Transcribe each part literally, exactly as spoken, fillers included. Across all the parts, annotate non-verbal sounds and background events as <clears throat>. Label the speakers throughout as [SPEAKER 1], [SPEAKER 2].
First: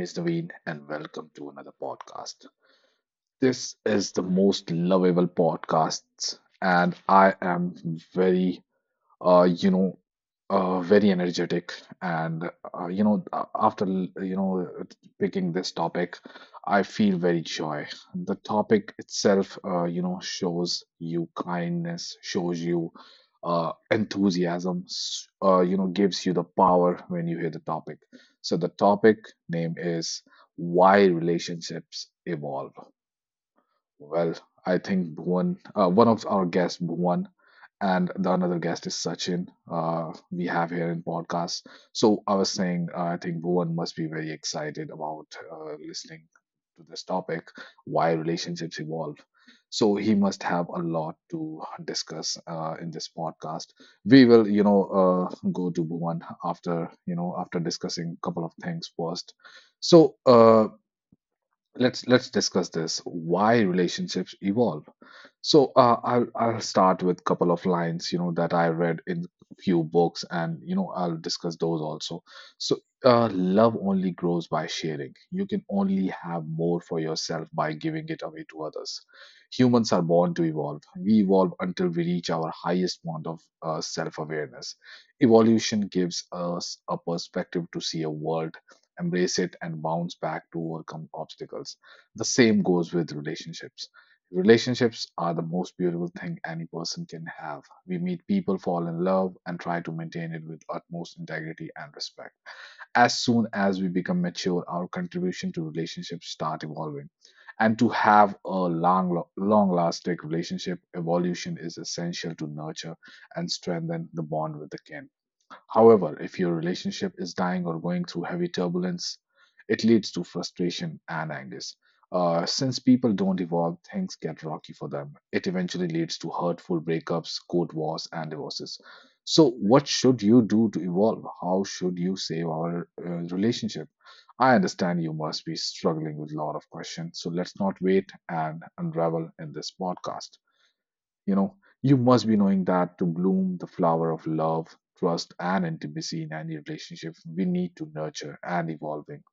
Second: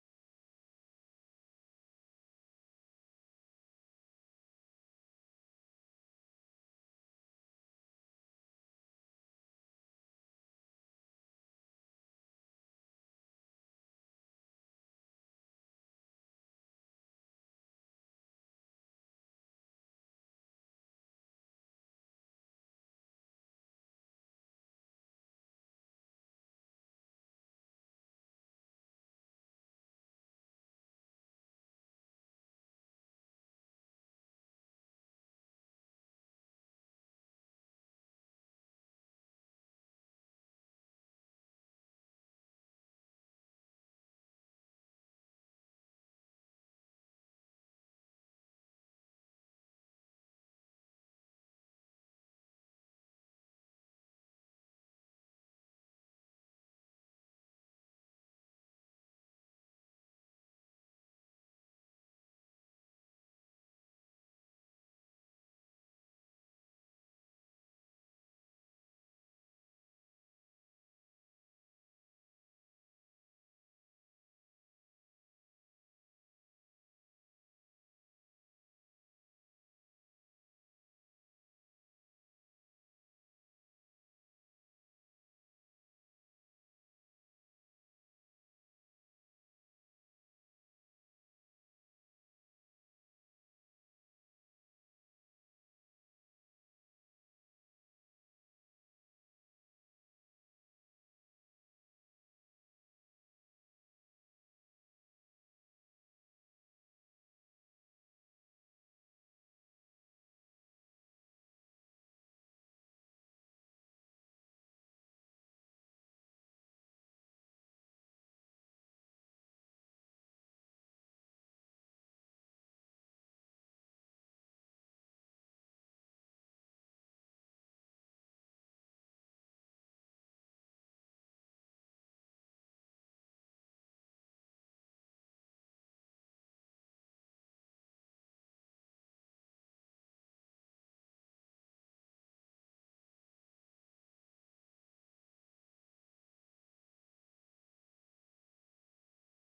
[SPEAKER 1] is Naveen, and welcome to another podcast. This is the most lovable podcast, and I am very uh, you know, uh, very energetic. And, uh, you know, a- after, l- you know, picking this topic, I feel very joy. The topic itself, uh, you know, shows you kindness, shows you uh, enthusiasm, s- uh, you know, gives you the power when you hear the topic. So the topic name is Why Relationships Evolve. Well, I think one uh, one of our guests, Bhuvan, and the another guest is Sachin. Uh, we have here in podcast. So I was saying, uh, I think Bhuvan must be very excited about uh, listening to this topic, why relationships evolve. So he must have a lot to discuss uh, in this podcast. We will, you know, uh, go to Bhuvan after, you know, after discussing a couple of things first. So, uh, let's let's discuss this why relationships evolve. So uh, I'll I'll start with a couple of lines, you know, that I read in few books, and you know I'll discuss those also. So uh, love only grows by sharing. You can only have more for yourself by giving it away to others. Humans are born to evolve. We evolve until we reach our highest point of uh, self-awareness. Evolution gives us a perspective to see a world, embrace it, and bounce back to overcome obstacles. The same goes with relationships. Relationships are the most beautiful thing any person can have. We meet people, fall in love, and try to maintain it with utmost integrity and respect. As soon as we become mature, our contribution to relationships start evolving. And to have a long, long-lasting relationship, evolution is essential to nurture and strengthen the bond with the kin. However, if your relationship is dying or going through heavy turbulence, it leads to frustration and anger. Uh, since people don't evolve, things get rocky for them. It eventually leads to hurtful breakups, court wars, and divorces. So, what should you do to evolve? How should you save our uh, relationship? I understand you must be struggling with a lot of questions, so let's not wait and unravel in this podcast. You know, you must be knowing that to bloom the flower of love, trust, and intimacy in any relationship, we need to nurture and evolving.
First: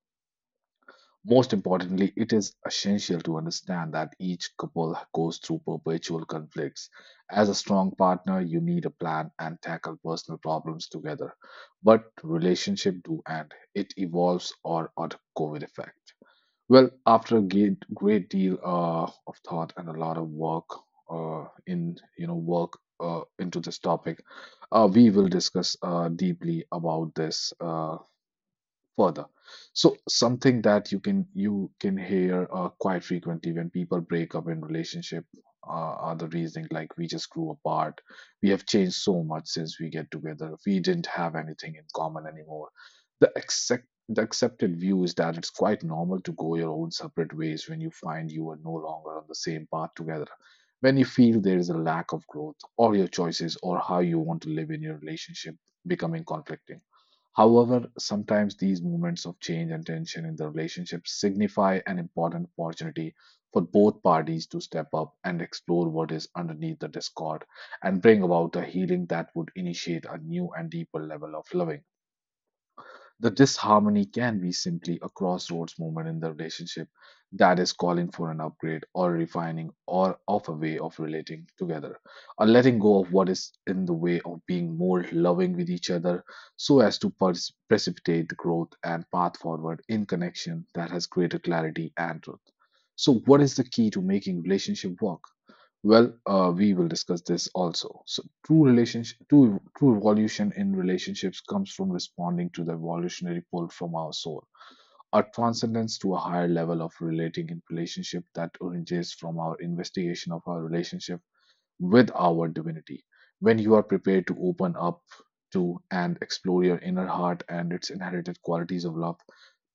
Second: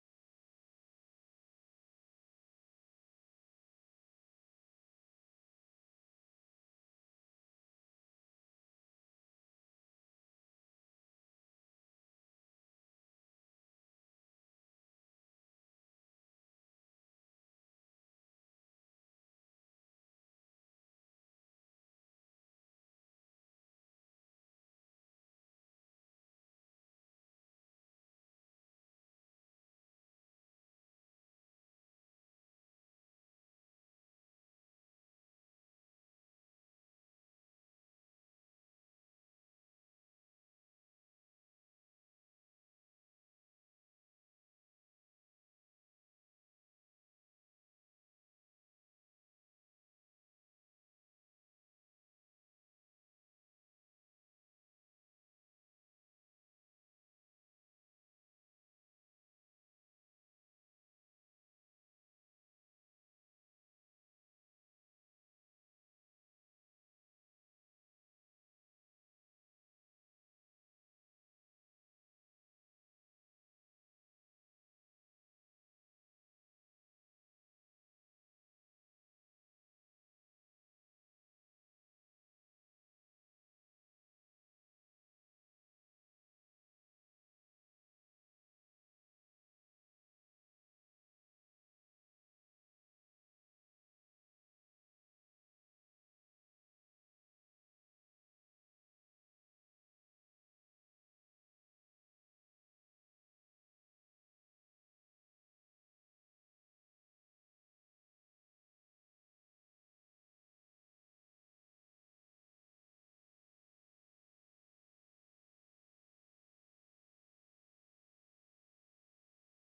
[SPEAKER 1] Most importantly, it is essential to understand that each couple goes through perpetual conflicts. As a strong partner, you need a plan and tackle personal problems together. But relationship do end. It evolves or or the COVID effect. Well, after a great, great deal uh, of thought and a lot of work uh, in, you know, work uh, into this topic, uh, we will discuss uh, deeply about this. Uh, further. So something that you can you can hear uh, quite frequently when people break up in relationship uh, are the reasoning like we just grew apart, we have changed so much since we get together, we didn't have anything in common anymore. The accept the accepted view is that it's quite normal to go your own separate ways when you find you are no longer on the same path together. When you feel there is a lack of growth, or your choices, or how you want to live in your relationship becoming conflicting. However, sometimes these moments of change and tension in the relationship signify an important opportunity for both parties to step up and explore what is underneath the discord and bring about the healing that would initiate a new and deeper level of loving. The disharmony can be simply a crossroads moment in the relationship that is calling for an upgrade or refining or of a way of relating together, a letting go of what is in the way of being more loving with each other so as to pers- precipitate the growth and path forward in connection that has greater clarity and truth. So, what is the key to making relationship work? Well, uh, we will discuss this also. So, true relationship, true, true evolution in relationships comes from responding to the evolutionary pull from our soul, our transcendence to a higher level of relating in relationship that originates from our investigation of our relationship with our divinity. When you are prepared to open up to and explore your inner heart and its inherited qualities of love,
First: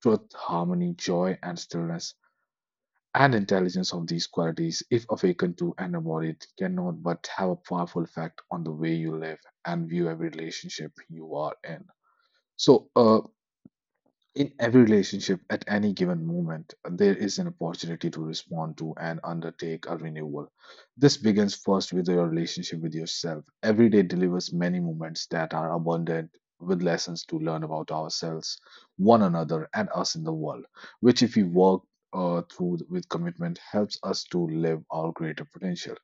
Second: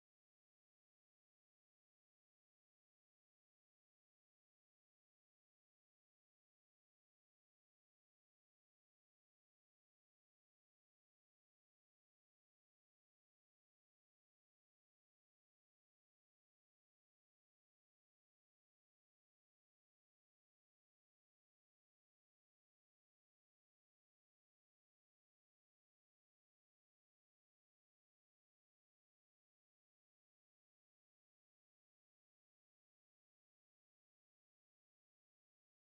[SPEAKER 1] truth, harmony, joy, and stillness, and intelligence of these qualities, if awakened to and embodied, cannot but have a powerful effect on the way you live and view every relationship you are in. So, uh, in every relationship, at any given moment, there is an opportunity to respond to and undertake a renewal. This begins first with your relationship with yourself. Every day delivers many moments that are abundant with lessons to learn about ourselves, one another, and us in the world, which, if we work uh, through with commitment, helps us to live our greater potential.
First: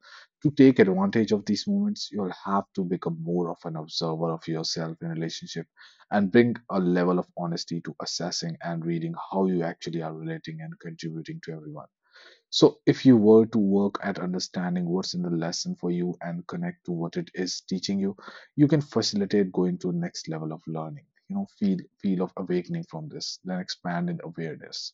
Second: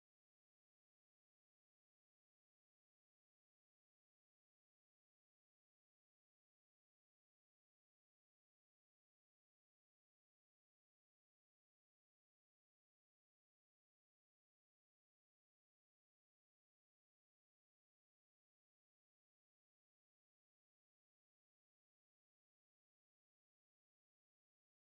[SPEAKER 1] To take advantage of these moments, you'll have to become more of an observer of yourself in relationship and bring a level of honesty to assessing and reading how you actually are relating and contributing to everyone. So, if you were to work at understanding what's in the lesson for you and connect to what it is teaching you, you can facilitate going to the next level of learning. You know, feel feel of awakening from this, then expand in awareness.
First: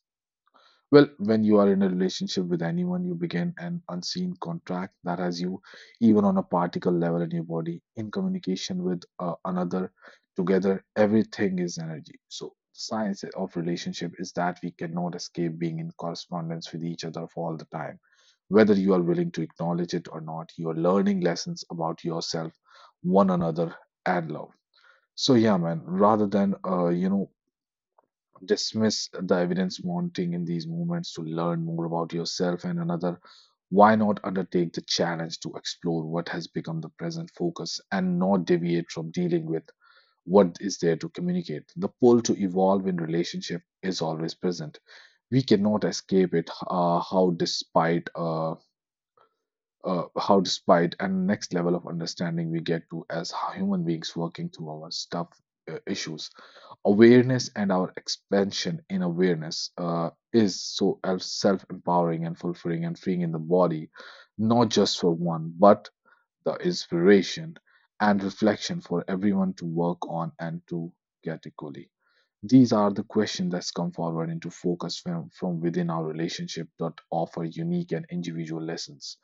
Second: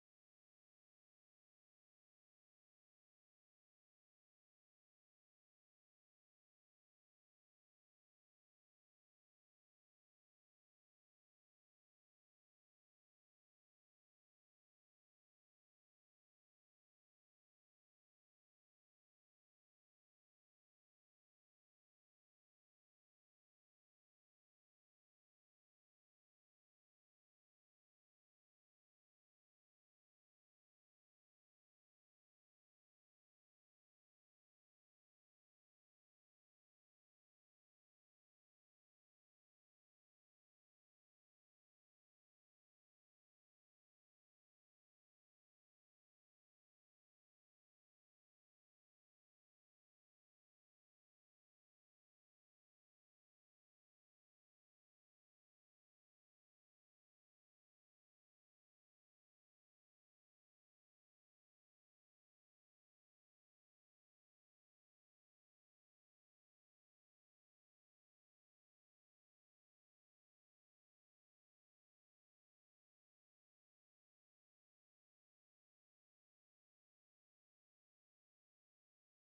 [SPEAKER 1] Well, when you are in a relationship with anyone, you begin an unseen contract that has you, even on a particle level in your body, in communication with uh, another. Together, everything is energy. So, science of relationship is that we cannot escape being in correspondence with each other for all the time. Whether you are willing to acknowledge it or not, you are learning lessons about yourself, one another, and love. So yeah, man. Rather than uh, you know dismiss the evidence mounting in these movements to learn more about yourself and another, why not undertake the challenge to explore what has become the present focus and not deviate from dealing with what is there to communicate? The pull to evolve in relationship is always present. We cannot escape it. Uh, how despite uh, uh, how despite and next level of understanding we get to as human beings working through our stuff uh, issues awareness and our expansion in awareness uh, is so self empowering and fulfilling and freeing in the body, not just for one, but the inspiration and reflection for everyone to work on and to get equally. These are the questions that's come forward into focus from, from within our relationship that offer unique and individual lessons.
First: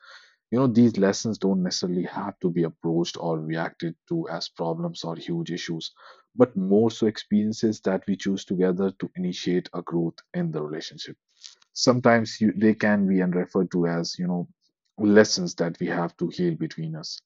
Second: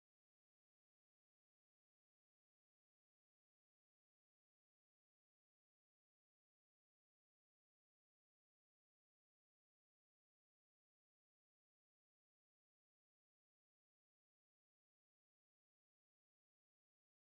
[SPEAKER 1] You know, these lessons don't necessarily have to be approached or reacted to as problems or huge issues, but more so experiences that we choose together to initiate a growth in the relationship. Sometimes you, they can be and referred to as, you know, lessons that we have to heal between us.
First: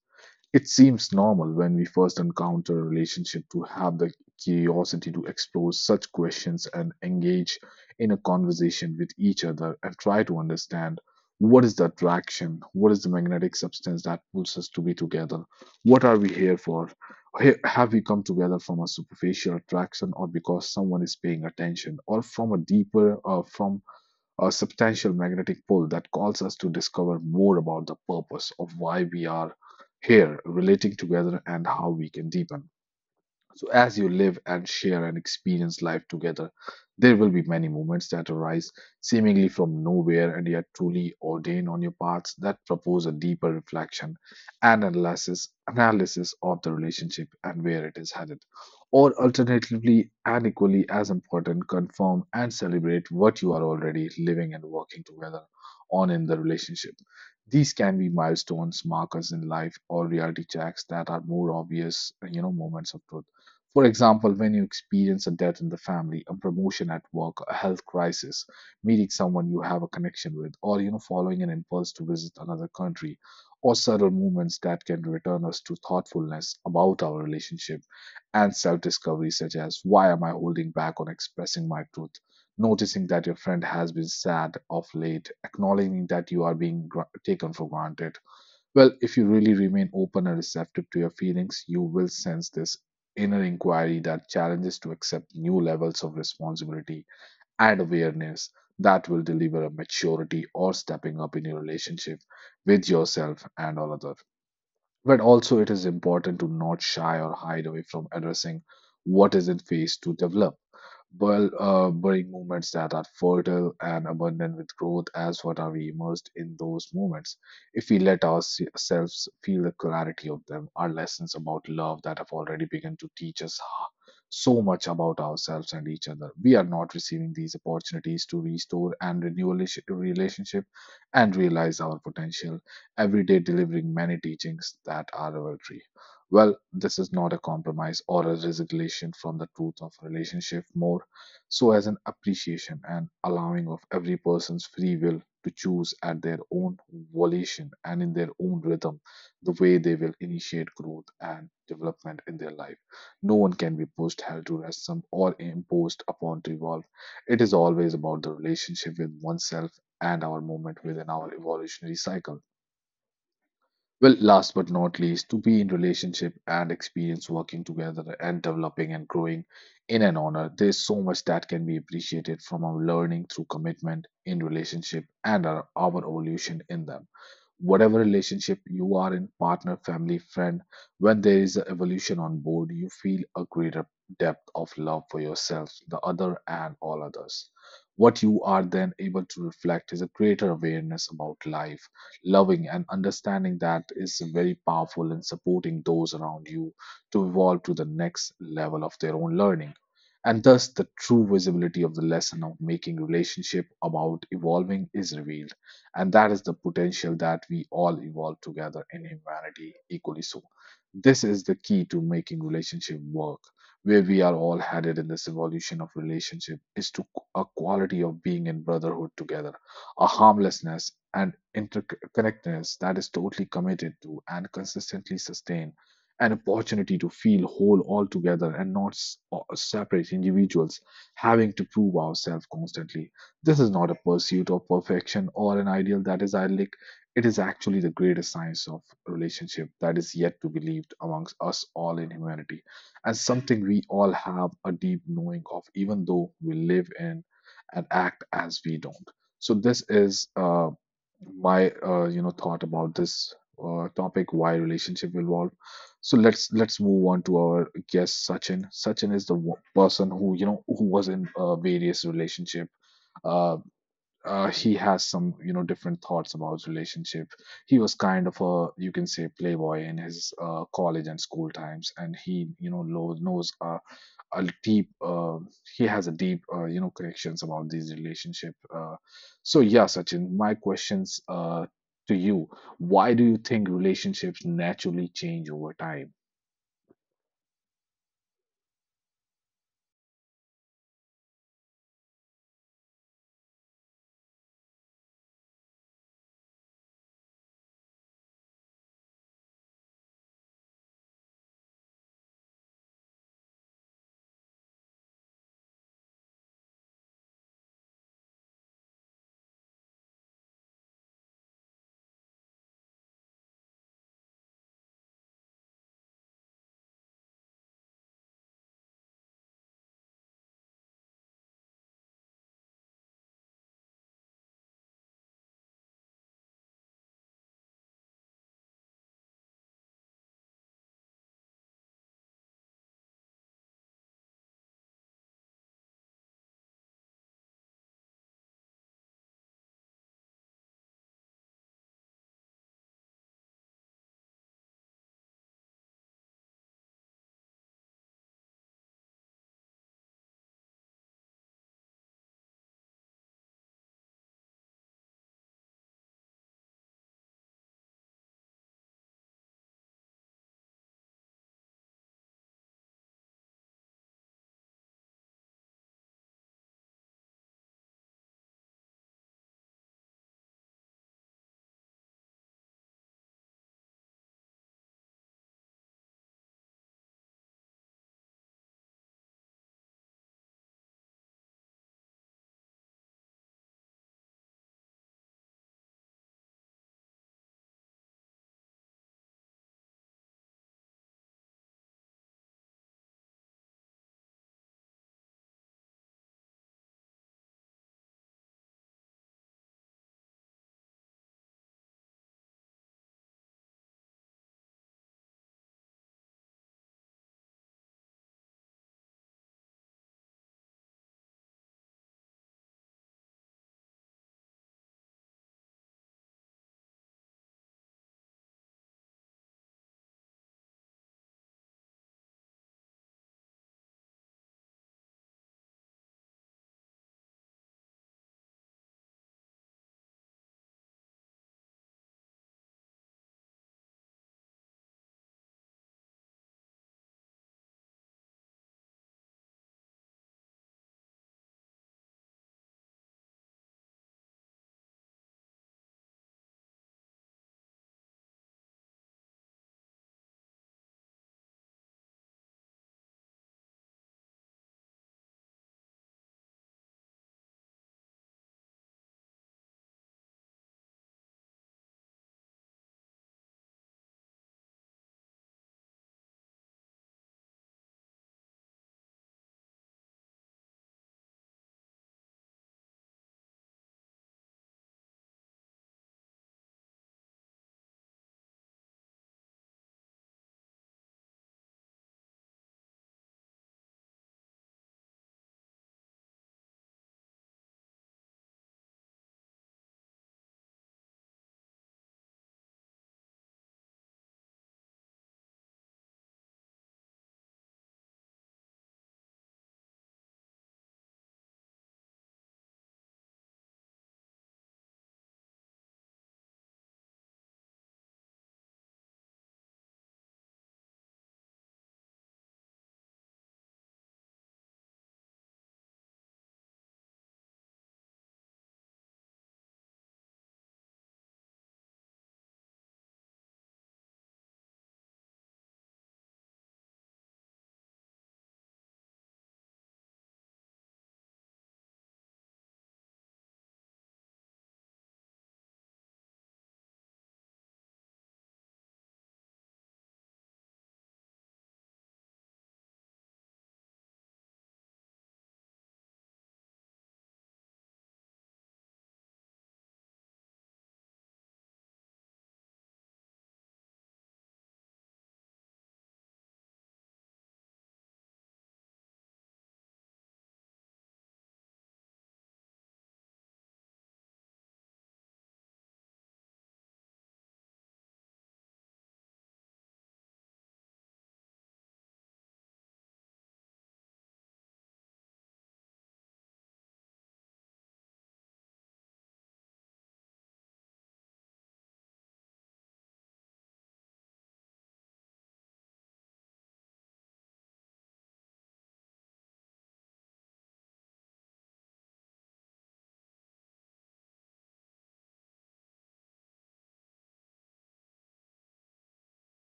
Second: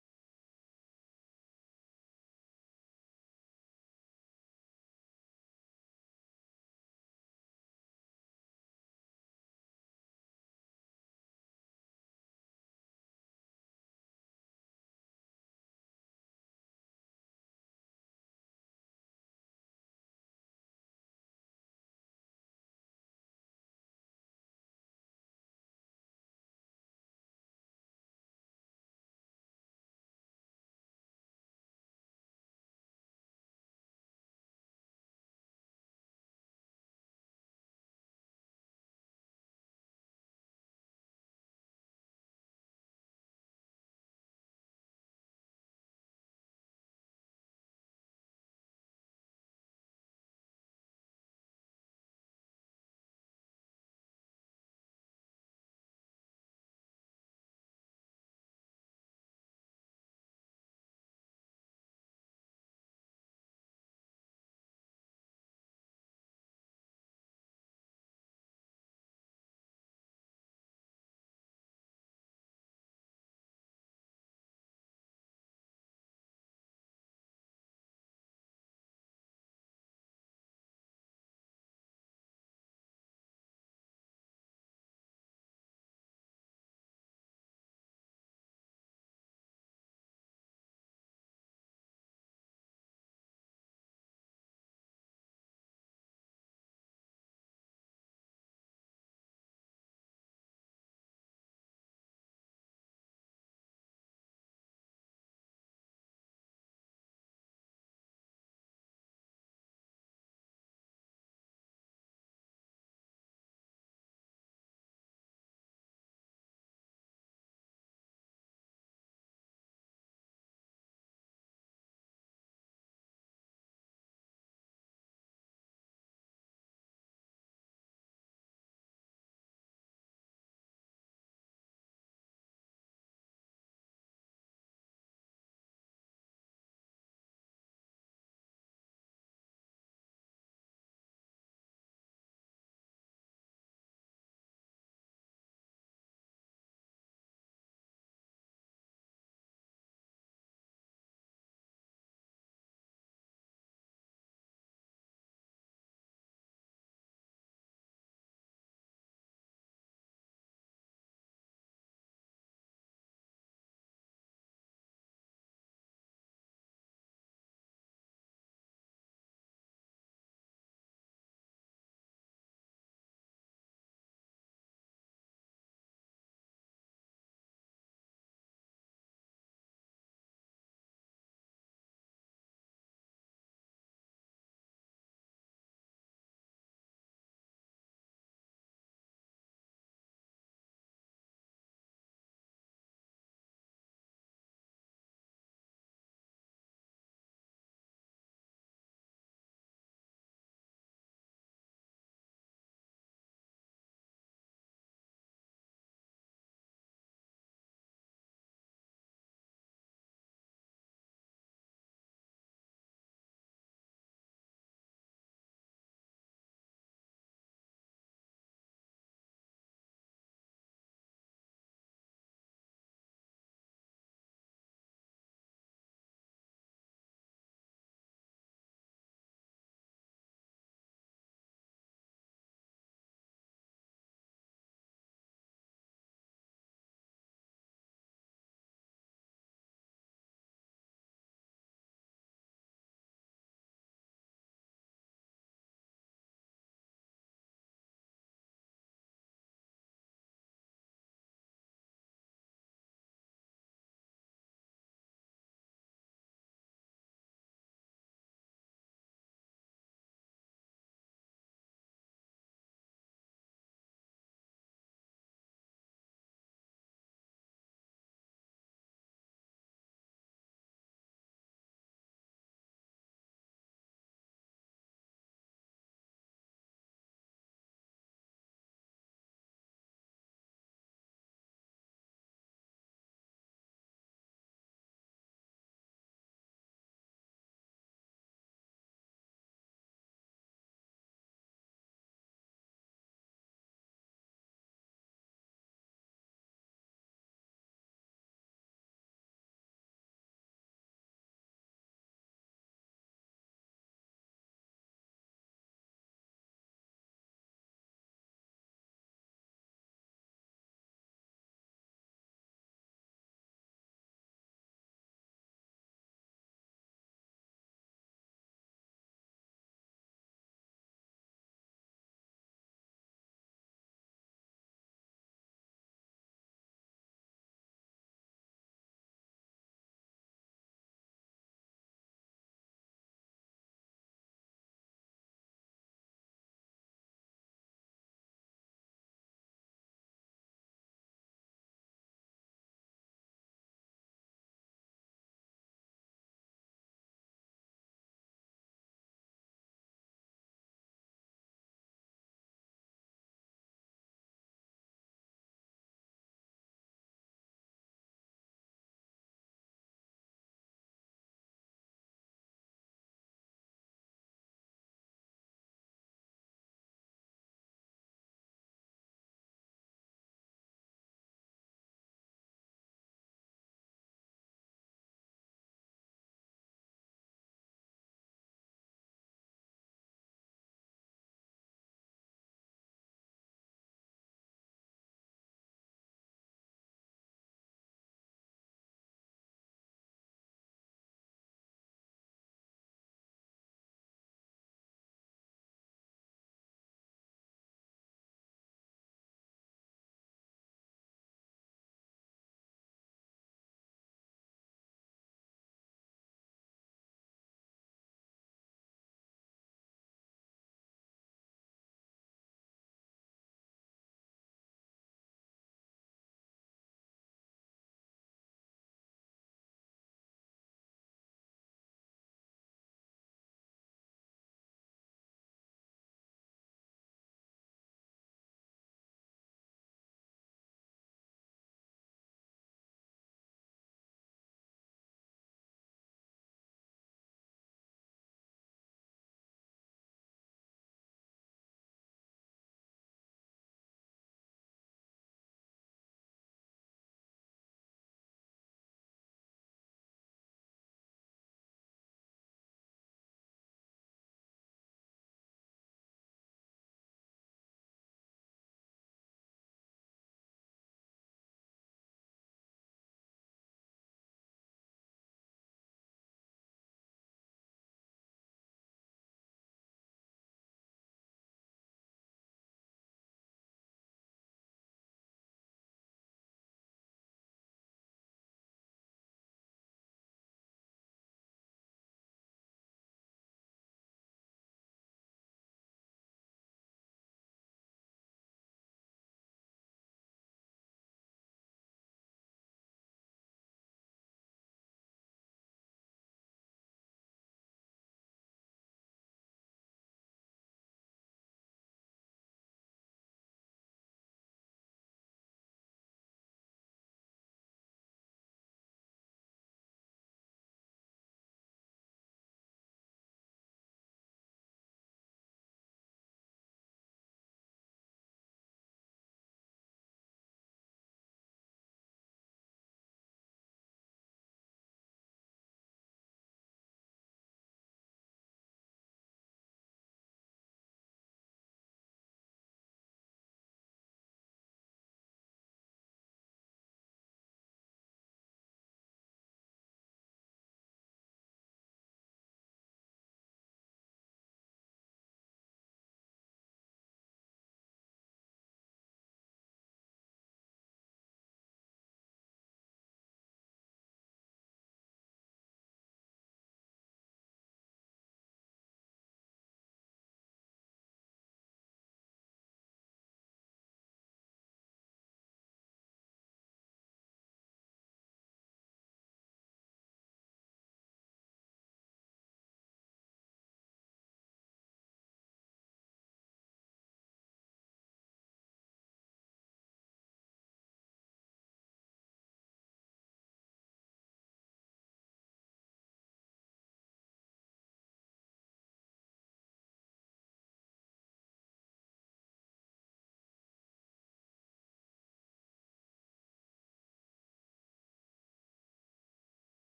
[SPEAKER 1] It seems normal when we first encounter a relationship to have the curiosity to explore such questions and engage in a conversation with each other and try to understand what is the attraction, what is the magnetic substance that pulls us to be together, what are we here for? Ha- Have we come together from a superficial attraction or because someone is paying attention or from a deeper uh, from a substantial magnetic pull that calls us to discover more about the purpose of why we are here, relating together, and how we can deepen. So, as you live and share and experience life together, there will be many moments that arise seemingly from nowhere and yet truly ordained on your paths that propose a deeper reflection and analysis, analysis of the relationship and where it is headed. Or alternatively, and equally as important, confirm and celebrate what you are already living and working together on in the relationship. These can be milestones, markers in life, or reality checks that are more obvious, you know, moments of truth for example, when you experience a death in the family, a promotion at work, a health crisis, meeting someone you have a connection with, or you know, following an impulse to visit another country, or subtle movements that can return us to thoughtfulness about our relationship and self-discovery, such as why am I holding back on expressing my truth? Noticing that your friend has been sad of late, acknowledging that you are being gr- taken for granted, well, if you really remain open and receptive to your feelings, you will sense this inner inquiry that challenges to accept new levels of responsibility and awareness that will deliver a maturity or stepping up in your relationship with yourself and all other. But also, it is important to not shy or hide away from addressing what is in phase to develop. Well, uh, burying movements that are fertile and abundant with growth, as what are we immersed in those moments? If we let ourselves feel the clarity of them, our lessons about love that have already begun to teach us h- so much about ourselves and each other. We are not receiving these opportunities to restore and renew relation- relationship and realize our potential every day delivering many teachings that are revelatory. Well, this is not a compromise or a resignation from the truth of relationship, more so as an appreciation and allowing of every person's free will to choose at their own volition and in their own rhythm the way they will initiate growth and development in their life. No one can be pushed, held to ransom, or imposed upon to evolve. It is always about the relationship with oneself and our movement within our evolutionary cycle. Well, last but not least, to be in relationship and experience working together and developing and growing in an honor, there's so much that can be appreciated from our learning through commitment in relationship and our, our evolution in them, whatever relationship you are in, partner, family, friend. When there is an evolution on board, you feel a greater depth of love for yourself, the other, and all others. What you are then able to reflect is a greater awareness about life, loving and understanding that is very powerful in supporting those around you to evolve to the next level of their own learning, and thus the true visibility of the lesson of making relationship about evolving is revealed, and that is the potential that we all evolve together in humanity equally so. This is the key to making relationship work. Where we are all headed in this evolution of relationship is to a quality of being in brotherhood together, a harmlessness and interconnectedness that is totally committed to and consistently sustained, an opportunity to feel whole all together and not s- or separate individuals having to prove ourselves constantly. This is not a pursuit of perfection or an ideal that is idyllic. It is actually the greatest science of relationship that is yet to be lived amongst us all in humanity, and something we all have a deep knowing of, even though we live in and act as we don't. So this is uh, my uh, you know thought about this uh, topic: why relationship evolve. So let's let's move on to our guest Sachin. Sachin is the wo- person who you know who was in uh, various relationship. uh, uh, he has some you know different thoughts about relationship. He was kind of a, you can say, playboy in his uh, college and school times, and he you know lo- knows uh, a deep uh, he has a deep uh, you know connections about these relationship. Uh, so yeah, Sachin, my questions uh, to you: why do you think relationships naturally change over time?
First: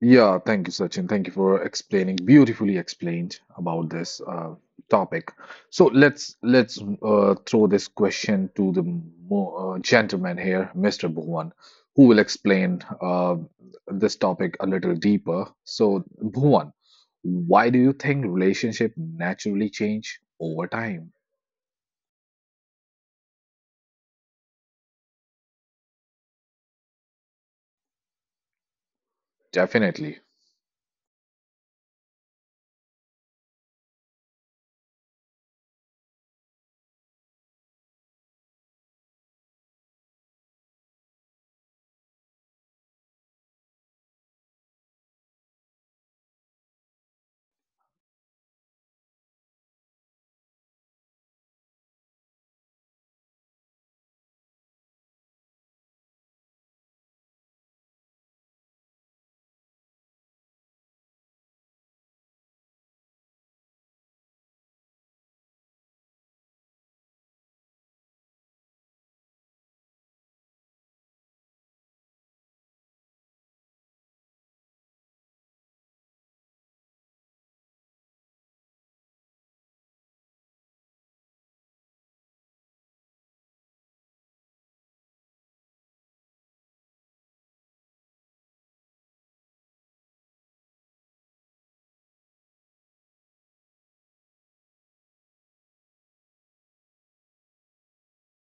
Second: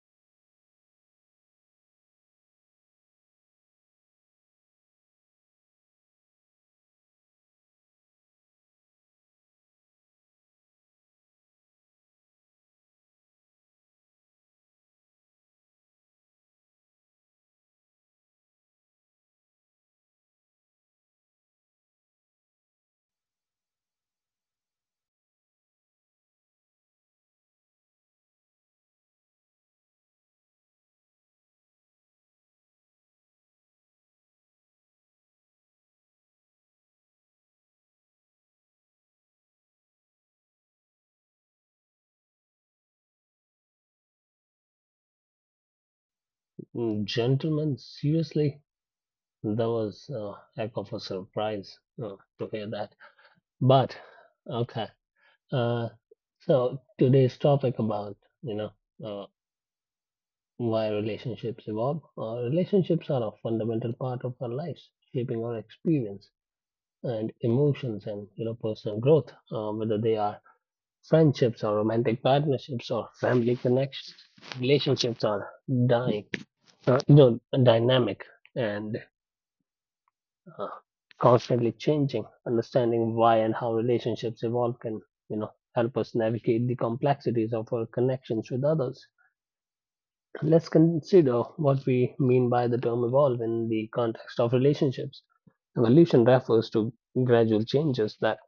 [SPEAKER 1] Yeah, thank you, Sachin. Thank you for explaining, beautifully explained about this uh, topic. So let's let's uh, throw this question to the mo uh, gentleman here, Mister Bhuvan, who will explain uh, this topic a little deeper. So, Bhuvan, why do you think relationship naturally change over time? Definitely.
[SPEAKER 2] Mm, Gentlemen, seriously, that was a heck of a surprise uh, to hear that. But okay, uh, so today's topic about you know uh, why relationships evolve. Uh, relationships are a fundamental part of our lives, shaping our experience and emotions and you know personal growth. Uh, whether they are friendships or romantic partnerships or family connections, relationships are dying, uh, you know, dynamic and uh, constantly changing, understanding why and how relationships evolve can you know help us navigate the complexities of our connections with others. Let's consider what we mean by the term evolve in the context of relationships. Evolution refers to gradual changes that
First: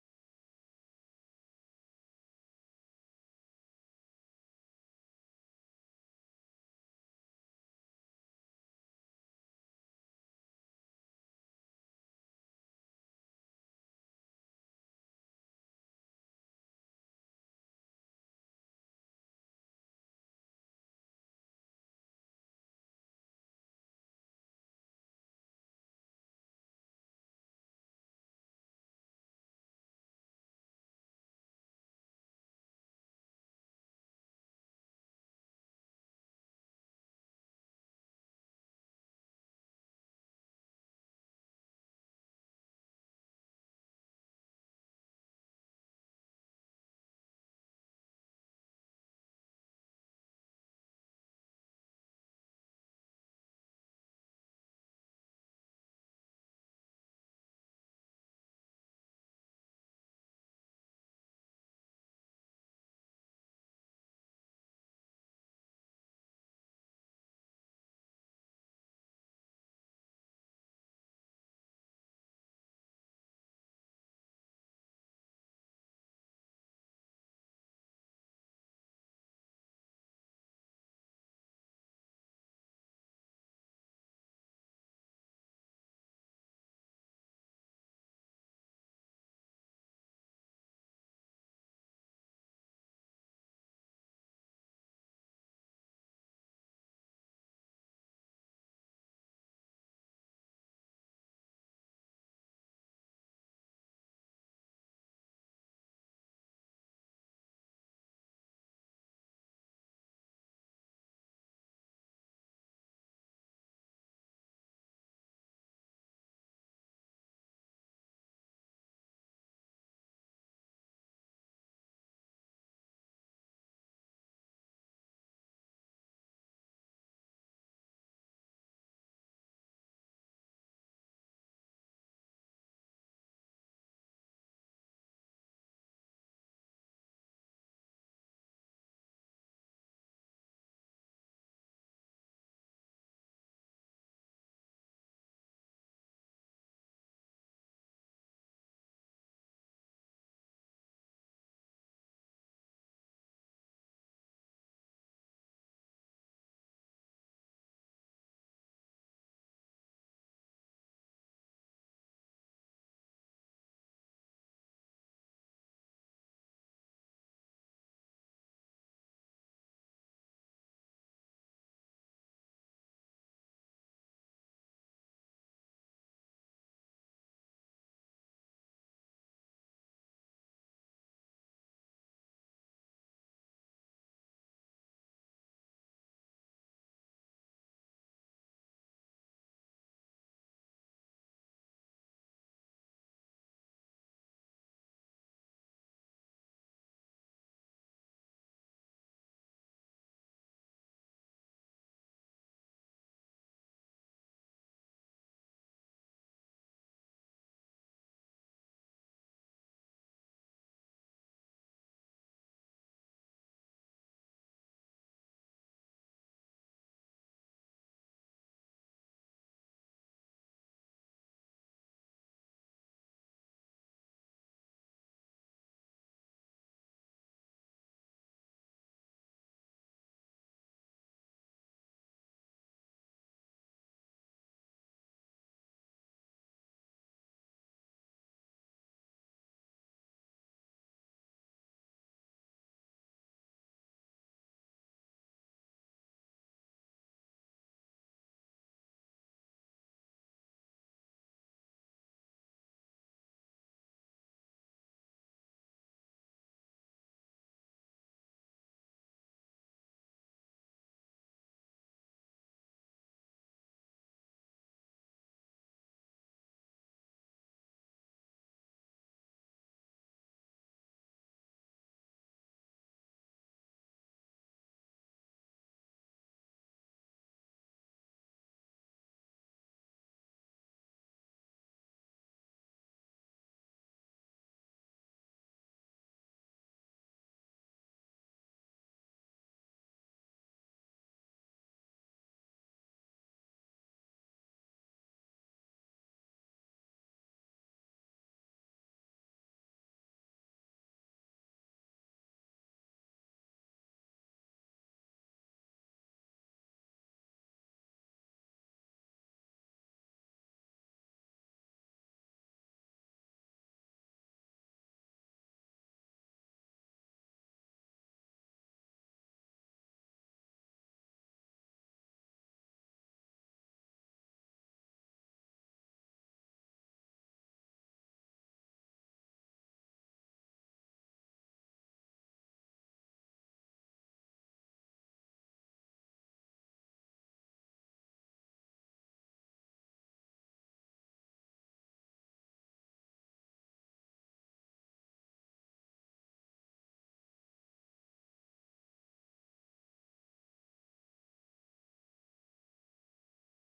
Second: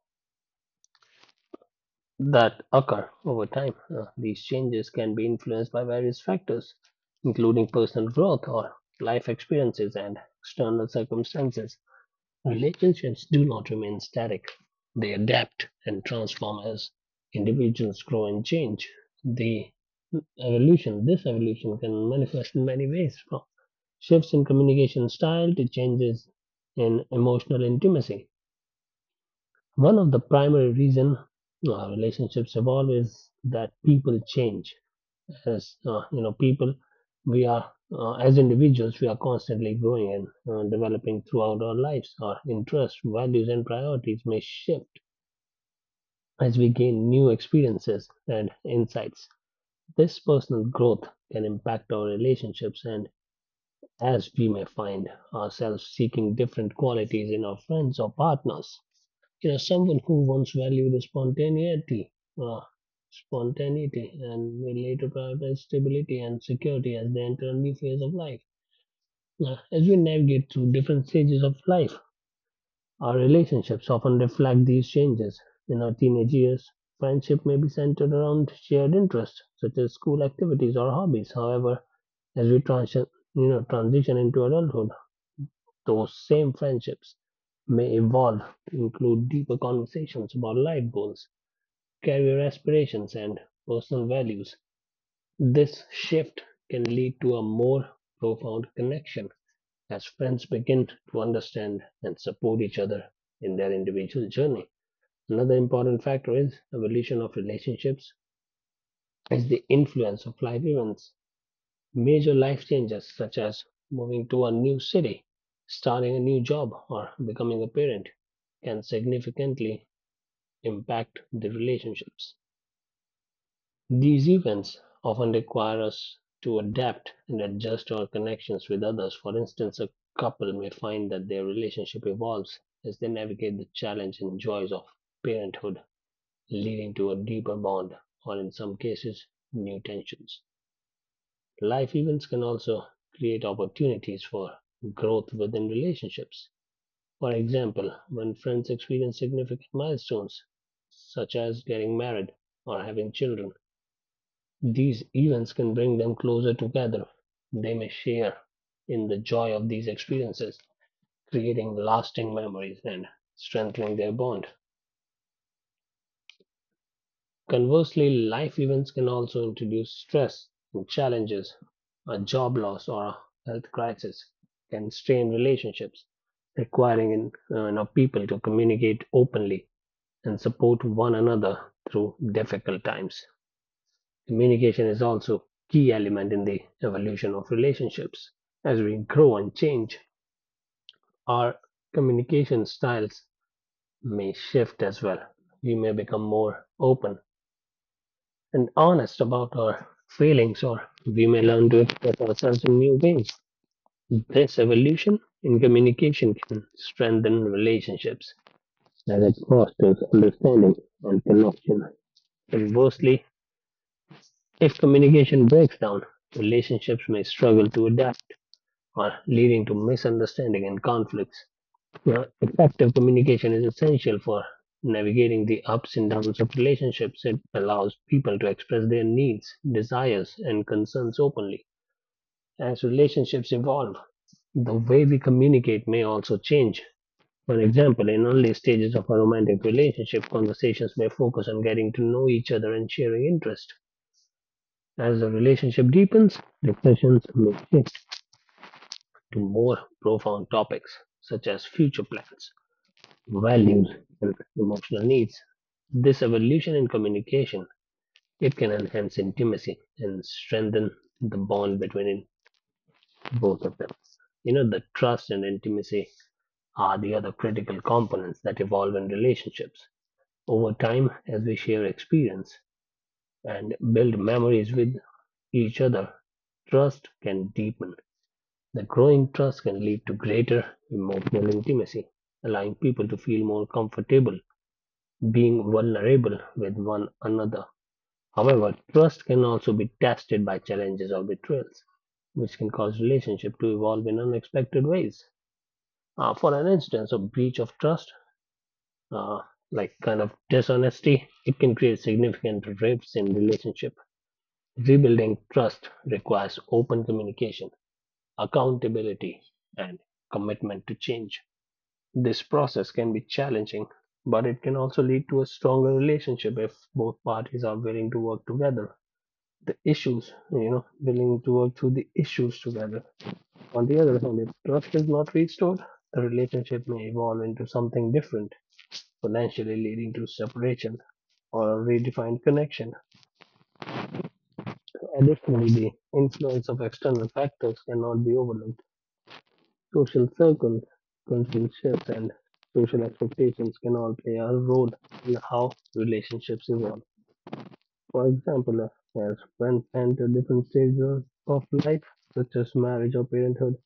[SPEAKER 2] that occur over time. Uh, these changes can be influenced by various factors including personal growth or life experiences and external circumstances. Relationships do not remain static, they adapt and transform as individuals grow and change. The evolution, this evolution can manifest in many ways, from shifts in communication style to changes in emotional intimacy. One of the primary reasons our relationships evolve is that people change. As uh, you know people we are, uh, as individuals, we are constantly growing and uh, developing throughout our lives. Our interests, values, and priorities may shift as we gain new experiences and insights. This personal growth can impact our relationships, and as we may find ourselves seeking different qualities in our friends or partners. You know, someone who once valued spontaneity, uh, spontaneity, and will later prioritize stability and security as they enter a new phase of life. Now, as we navigate through different stages of life, our relationships often reflect these changes. In our teenage years, friendship may be centered around shared interests such as school activities or hobbies. However, as we transition, you know, transition into adulthood, those same friendships may evolve to include deeper conversations about life goals, career aspirations, and personal values. This shift can lead to a more profound connection as friends begin to understand and support each other in their individual journey. Another important factor is evolution of relationships is the influence of life events. Major life changes such as moving to a new city, starting a new job, or becoming a parent can significantly impact the relationships. These events often require us to adapt and adjust our connections with others. For instance, a couple may find that their relationship evolves as they navigate the challenge and joys of parenthood, leading to a deeper bond or, in some cases, new tensions. Life events can also create opportunities for growth within relationships. For example, when friends experience significant milestones, such as getting married or having children, these events can bring them closer together; they may share in the joy of these experiences, creating lasting memories and strengthening their bond. Conversely, life events can also introduce stress and challenges. A job loss or a health crisis can strain relationships, requiring in- uh, you know, people to communicate openly and support one another through difficult times. Communication is also a key element in the evolution of relationships. As we grow and change, our communication styles may shift as well. We may become more open and honest about our feelings, or we may learn to express ourselves in new ways. This evolution in communication can strengthen relationships as it fosters understanding and connection. Conversely, if communication breaks down, relationships may struggle to adapt or leading to misunderstanding and conflicts. Now, effective communication is essential for navigating the ups and downs of relationships. It allows people to express their needs, desires, and concerns openly. As relationships evolve, the way we communicate may also change. For example, in early stages of a romantic relationship, conversations may focus on getting to know each other and sharing interests. As the relationship deepens, discussions may shift to more profound topics such as future plans, values, and emotional needs. This evolution in communication, it can enhance intimacy and strengthen the bond between both of them. You know, the trust and intimacy are the other critical components that evolve in relationships. Over time, as we share experience and build memories with each other, trust can deepen. That growing trust can lead to greater emotional intimacy, allowing people to feel more comfortable being vulnerable with one another. However, trust can also be tested by challenges or betrayals, which can cause relationship to evolve in unexpected ways. Uh, for an instance, a breach of trust, uh, like kind of dishonesty, it can create significant rifts in relationship. Rebuilding trust requires open communication, accountability, and commitment to change. This process can be challenging, but it can also lead to a stronger relationship if both parties are willing to work together. The issues, you know, willing to work through the issues together. On the other hand, if trust is not restored, the relationship may evolve into something different, potentially leading to separation or a redefined connection. So additionally, the influence of external factors cannot be overlooked. Social circles, cultural shifts, and social expectations can all play a role in how relationships evolve. For example, as friends enter different stages of life, such as marriage or parenthood,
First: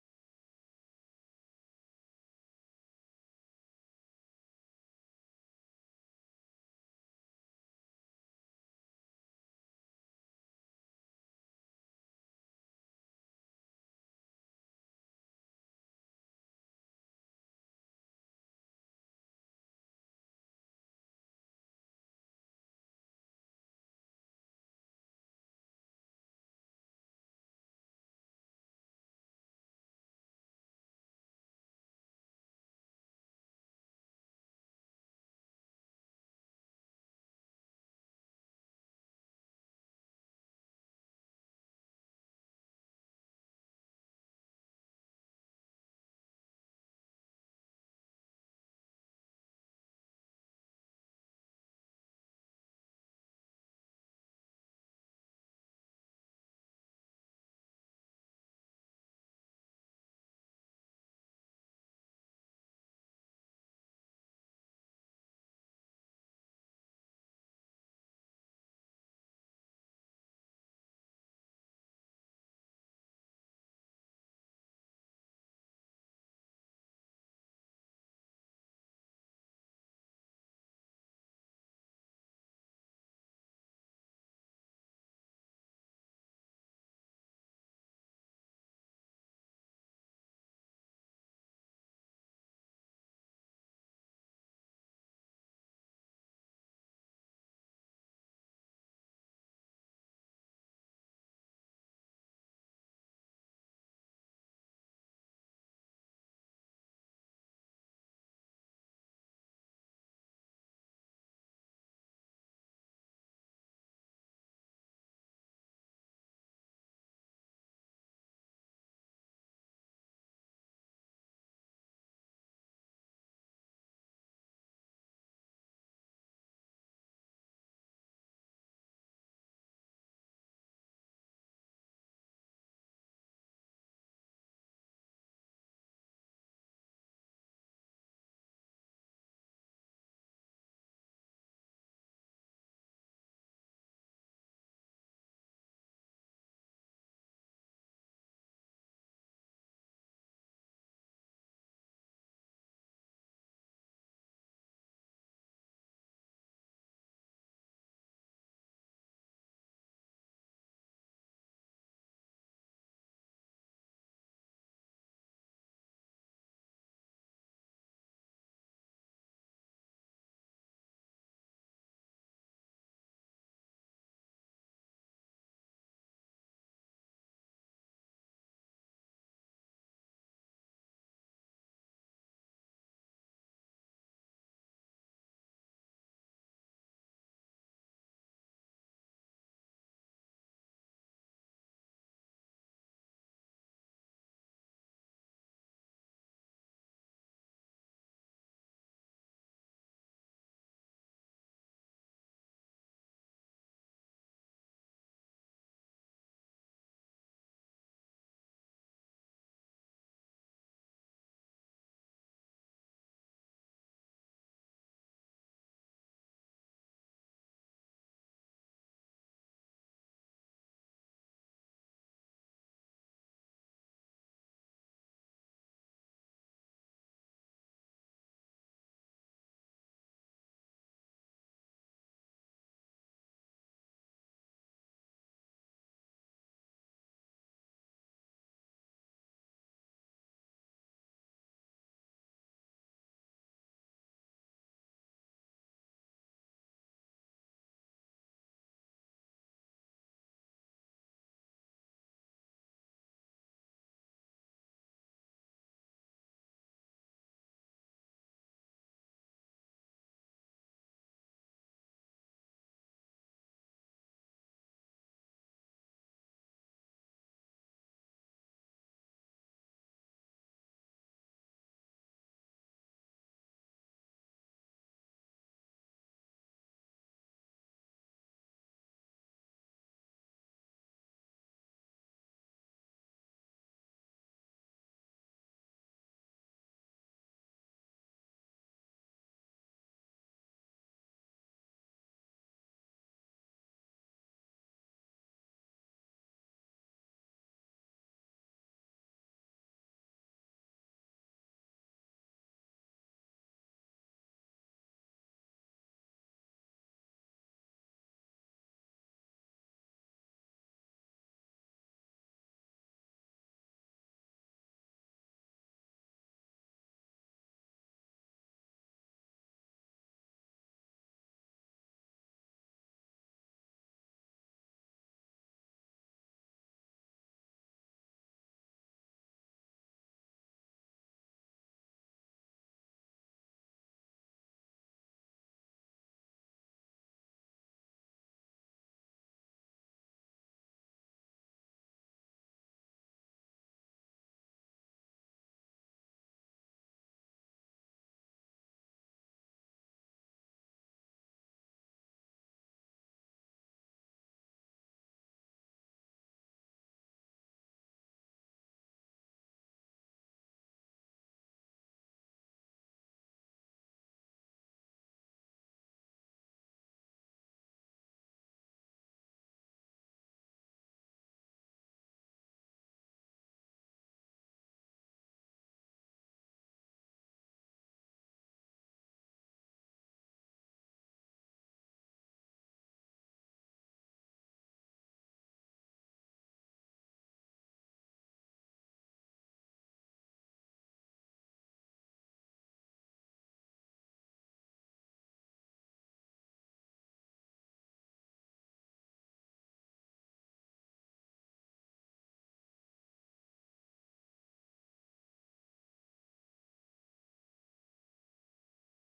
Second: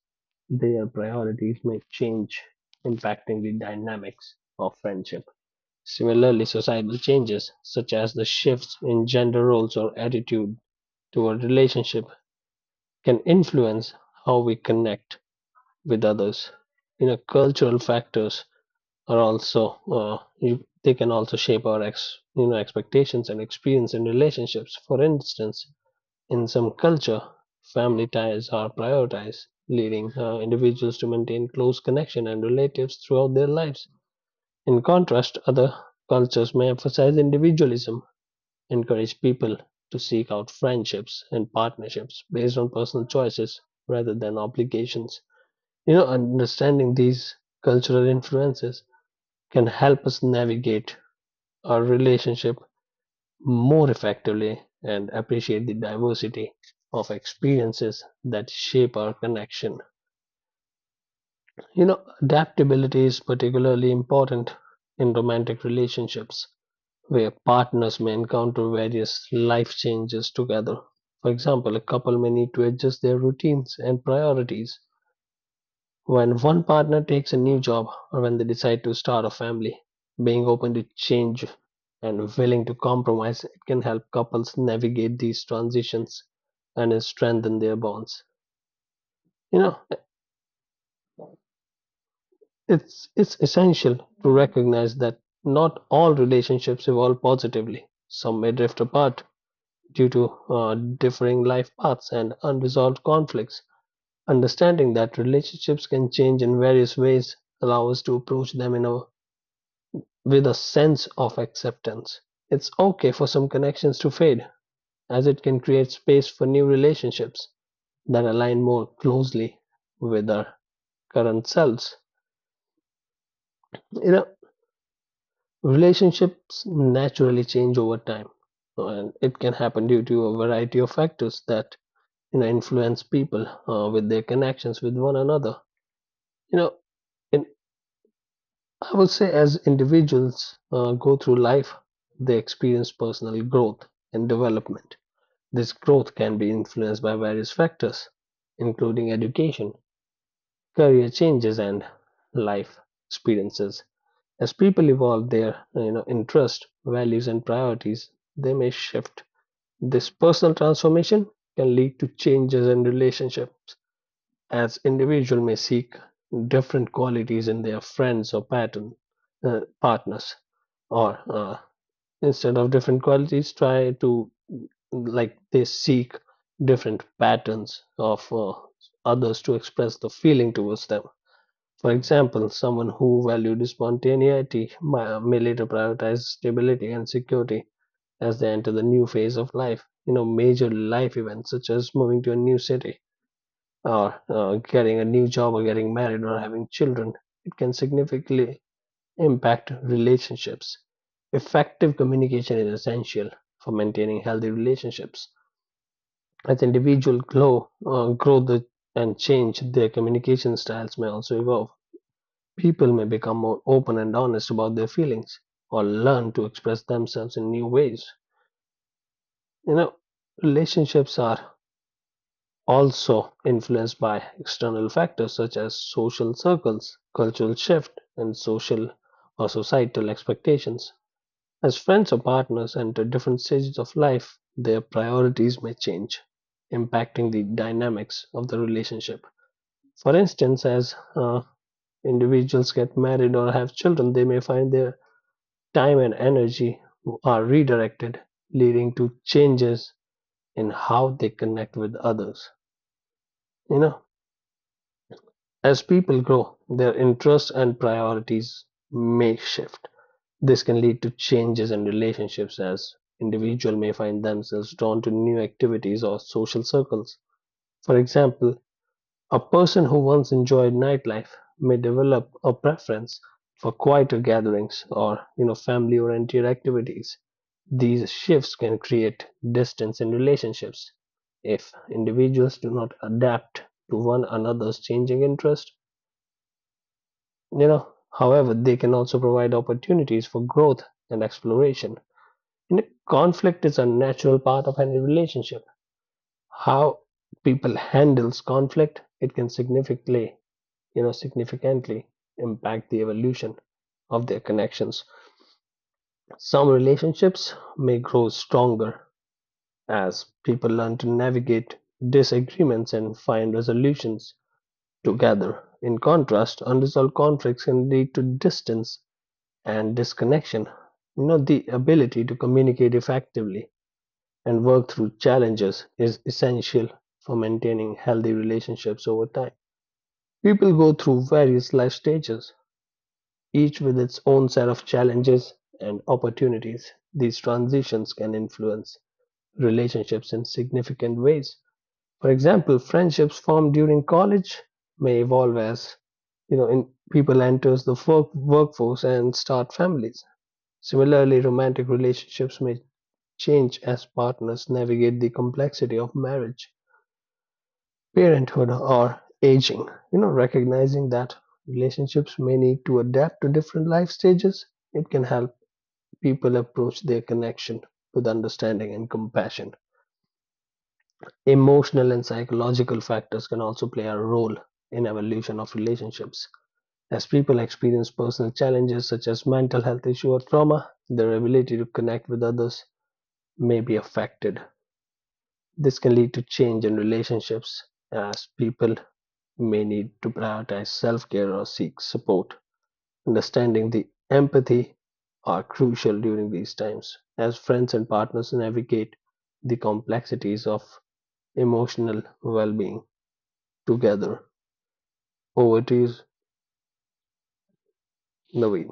[SPEAKER 2] their priorities may change, impacting the dynamics of friendship. Similarly, societal changes, such as the shifts in gender roles or attitude toward relationship, can influence how we connect with others. You know, cultural factors are also uh, you, they can also shape our ex, you know expectations and experience in relationships. For instance, in some culture, family ties are prioritized, leading uh, individuals to maintain close connection and relatives throughout their lives. In contrast, other cultures may emphasize individualism, encourage people to seek out friendships and partnerships based on personal choices rather than obligations. You know, understanding these cultural influences can help us navigate our relationship more effectively and appreciate the diversity of experiences that shape our connection. You know, adaptability is particularly important in romantic relationships where partners may encounter various life changes together. For example, a couple may need to adjust their routines and priorities when one partner takes a new job or when they decide to start a family. Being open to change and willing to compromise, it can help couples navigate these transitions and strengthen their bonds. You know, it's it's essential to recognize that not all relationships evolve positively. Some may drift apart due to uh, differing life paths and unresolved conflicts. Understanding that relationships can change in various ways allow us to approach them in a, with a sense of acceptance. It's okay for some connections to fade, as it can create space for new relationships that align more closely with our current selves. You know, relationships naturally change over time, and it can happen due to a variety of factors that you know influence people uh, with their connections with one another. You know, in I would say as individuals uh, go through life, they experience personal growth and development. This growth can be influenced by various factors, including education, career changes, and life experiences. As people evolve their, you know, interests, values, and priorities, they may shift. This personal transformation can lead to changes in relationships, as individuals may seek different qualities in their friends or pattern uh, partners, or uh, instead of different qualities try to, like, they seek different patterns of uh, others to express the feeling towards them. For example, someone who valued spontaneity may may later prioritize stability and security as they enter the new phase of life. You know, major life events such as moving to a new city or uh, getting a new job or getting married or having children, it can significantly impact relationships. Effective communication is essential for maintaining healthy relationships. As individuals grow uh, grow the, and change, their communication styles may also evolve. People may become more open and honest about their feelings or learn to express themselves in new ways. You know, relationships are also influenced by external factors such as social circles, cultural shift, and social or societal expectations. As friends or partners enter different stages of life, their priorities may change, impacting the dynamics of the relationship. For instance, as uh, individuals get married or have children, they may find their time and energy are redirected, leading to changes in how they connect with others. You know, as people grow, their interests and priorities may shift. This can lead to changes in relationships as individuals may find themselves drawn to new activities or social circles. For example, a person who once enjoyed nightlife may develop a preference for quieter gatherings or, you know family oriented activities. These shifts can create distance in relationships if individuals do not adapt to one another's changing interests. You know, however, they can also provide opportunities for growth and exploration. And conflict is a natural part of any relationship. How people handles conflict, it can significantly, you know, significantly impact the evolution of their connections. Some relationships may grow stronger as people learn to navigate disagreements and find resolutions together. In contrast, unresolved conflicts can lead to distance and disconnection. You know, the ability to communicate effectively and work through challenges is essential for maintaining healthy relationships over time. People go through various life stages, each with its own set of challenges and opportunities. These transitions can influence relationships in significant ways. For example, friendships formed during college may evolve as you know in people enters the work, workforce and start families. Similarly, romantic relationships may change as partners navigate the complexity of marriage. Parenthood or aging, you know, recognizing that relationships may need to adapt to different life stages, it can help people approach their connection with understanding and compassion. Emotional and psychological factors can also play a role in evolution of relationships. As people experience personal challenges such as mental health issue or trauma, their ability to connect with others may be affected. This can lead to change in relationships as people may need to prioritize self care or seek support. Understanding the empathy are crucial during these times as friends and partners navigate the complexities of emotional well being together. Over to you, Naveen.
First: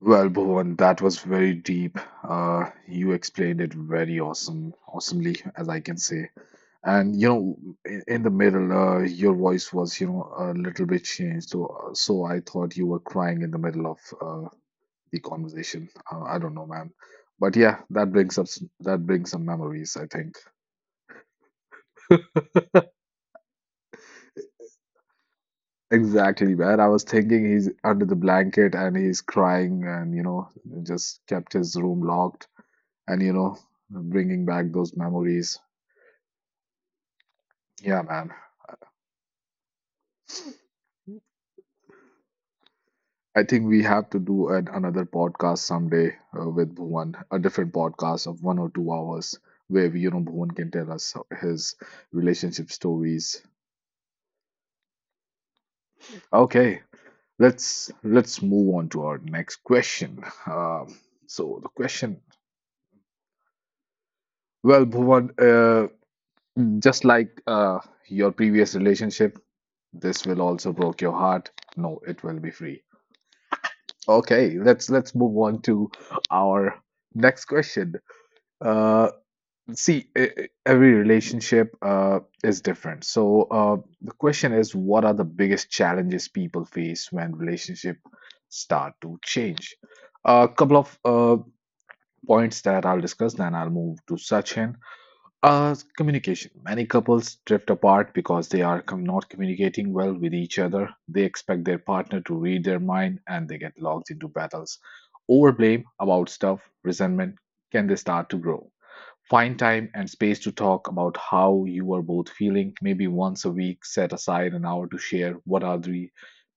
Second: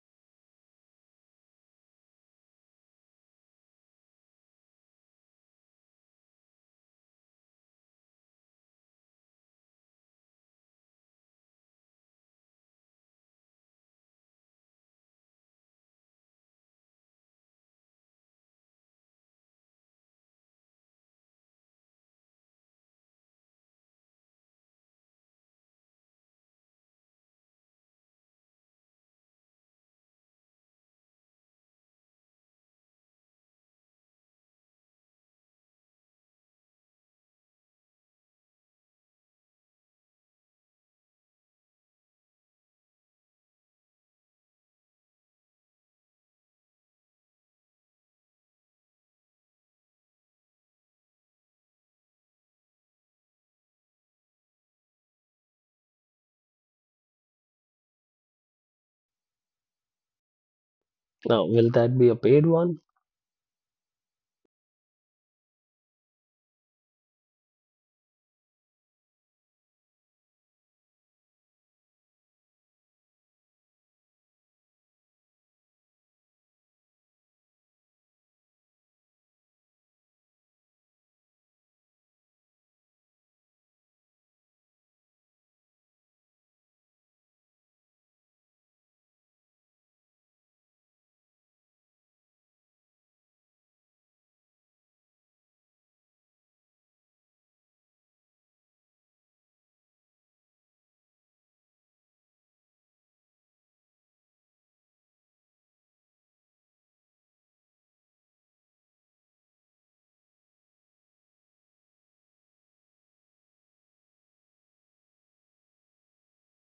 [SPEAKER 1] Well, Bhuvan, that was very deep. Uh, you explained it very awesome, awesomely, as I can say. And you know, in, in the middle, uh, your voice was, you know, a little bit changed. So, uh, so I thought you were crying in the middle of uh, the conversation. Uh, I don't know, man. But yeah, that brings up s- that brings some memories, I think. Exactly, man. I was thinking he's under the blanket and he's crying, and you know, just kept his room locked, and you know, bringing back those memories. Yeah, man. I think we have to do an, another podcast someday uh, with Bhuvan, a different podcast of one or two hours where we, you know Bhuvan can tell us his relationship stories. Okay, let's let's move on to our next question. Um
[SPEAKER 2] Now, will
[SPEAKER 1] so the
[SPEAKER 2] that be a
[SPEAKER 1] question,
[SPEAKER 2] paid one?
[SPEAKER 1] well, Bhuvan, uh, just like uh, your previous relationship, this will also broke your heart. No, it will be free. Okay, let's let's move on to our next question. Uh, See, e- e- every relationship uh, is different. So uh, the question is, what are the biggest challenges people face when relationship start to change? A couple of uh, points that I'll discuss, then I'll move to Sachin. Uh, communication. Many couples drift apart because they are com- not communicating well with each other. They expect their partner to read their mind, and they get locked into battles over blame about stuff, resentment. Can they start to grow? Find time and space to talk about how you are both feeling. Maybe once a week, set aside an hour to share what are the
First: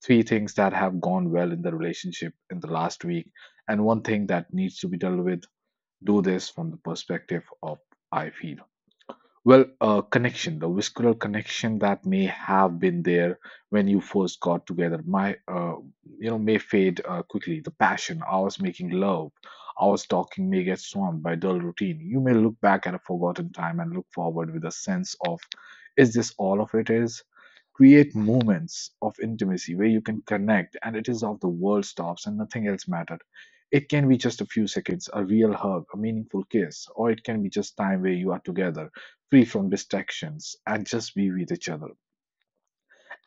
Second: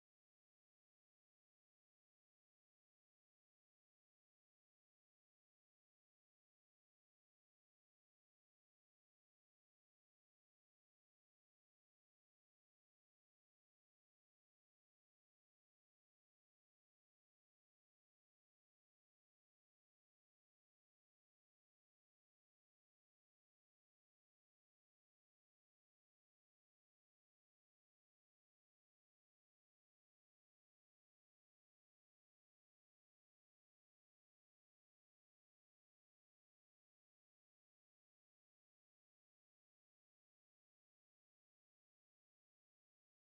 [SPEAKER 1] three things that have gone well in the relationship in the last week and one thing that needs to be dealt with. Do this from the perspective of I feel. Well, uh, connection, the visceral connection that may have been there when you first got together, my, uh, you know, may fade uh, quickly. The passion, hours making love, hours talking may get swamped by dull routine. You may look back at a forgotten time and look forward with a sense of, is this all of it is? Create moments of intimacy where you can connect and it is of the world stops and nothing else mattered. It can be just a few seconds, a real hug, a meaningful kiss, or it can be just time where you are together, free from distractions, and just be with each other.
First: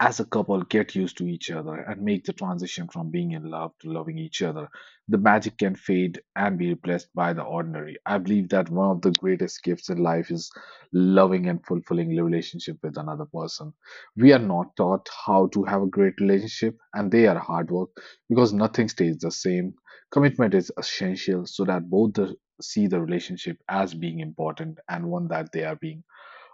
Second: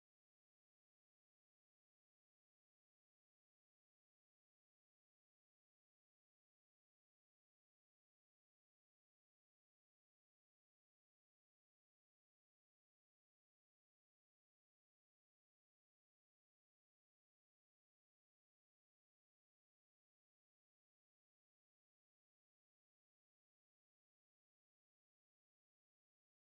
[SPEAKER 1] As a couple get used to each other and make the transition from being in love to loving each other, the magic can fade and be replaced by the ordinary. I believe that one of the greatest gifts in life is loving and fulfilling the relationship with another person. We are not taught how to have a great relationship, and they are hard work because nothing stays the same. Commitment is essential so that both the, see the relationship as being important and one that they are being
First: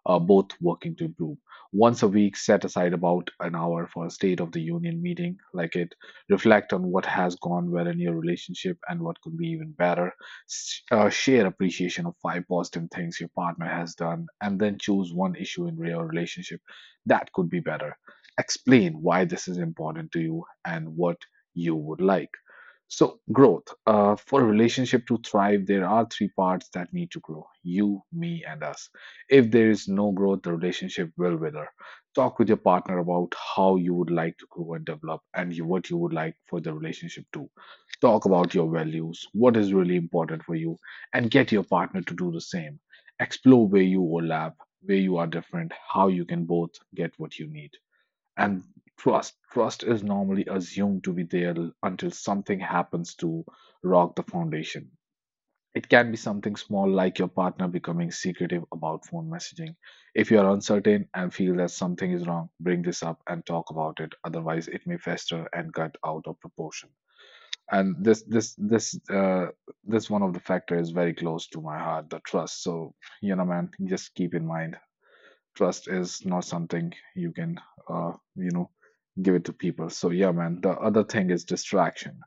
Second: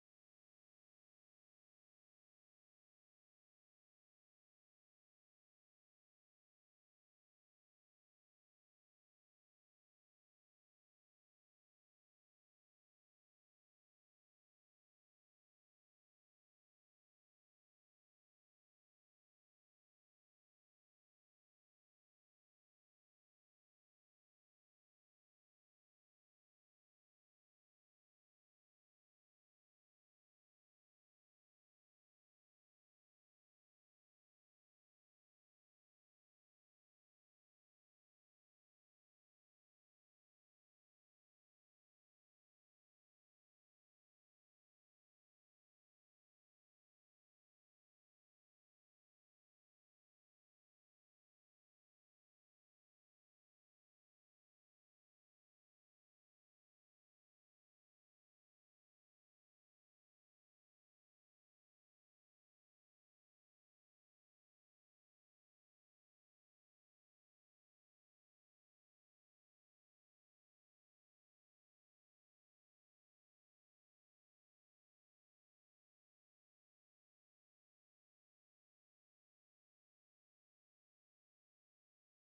[SPEAKER 1] uh, both working to improve. Once a week, set aside about an hour for a State of the Union meeting like it. Reflect on what has gone well in your relationship and what could be even better. S- uh, share appreciation of five positive things your partner has done, and then choose one issue in your relationship that could be better. Explain why this is important to you and what you would like. So, growth. Uh, for a relationship to thrive, there are three parts that need to grow: you, me, and us. If there is no growth, the relationship will wither. Talk with your partner about how you would like to grow and develop and you, what you would like for the relationship to. Talk about your values, what is really important for you, and get your partner to do the same. Explore where you overlap, where you are different, how you can both get what you need. And trust trust is normally assumed to be there until something happens to rock the foundation. It can be something small like your partner becoming secretive about phone messaging. If you are uncertain and feel that something is wrong, bring this up and talk about it. Otherwise, it may fester and cut out of proportion. And this this this uh, this one of the factor is very close to my heart, the trust. So you know, man, just keep in mind trust is not something you can uh, you know give it to people. So yeah, man, the other thing is distraction.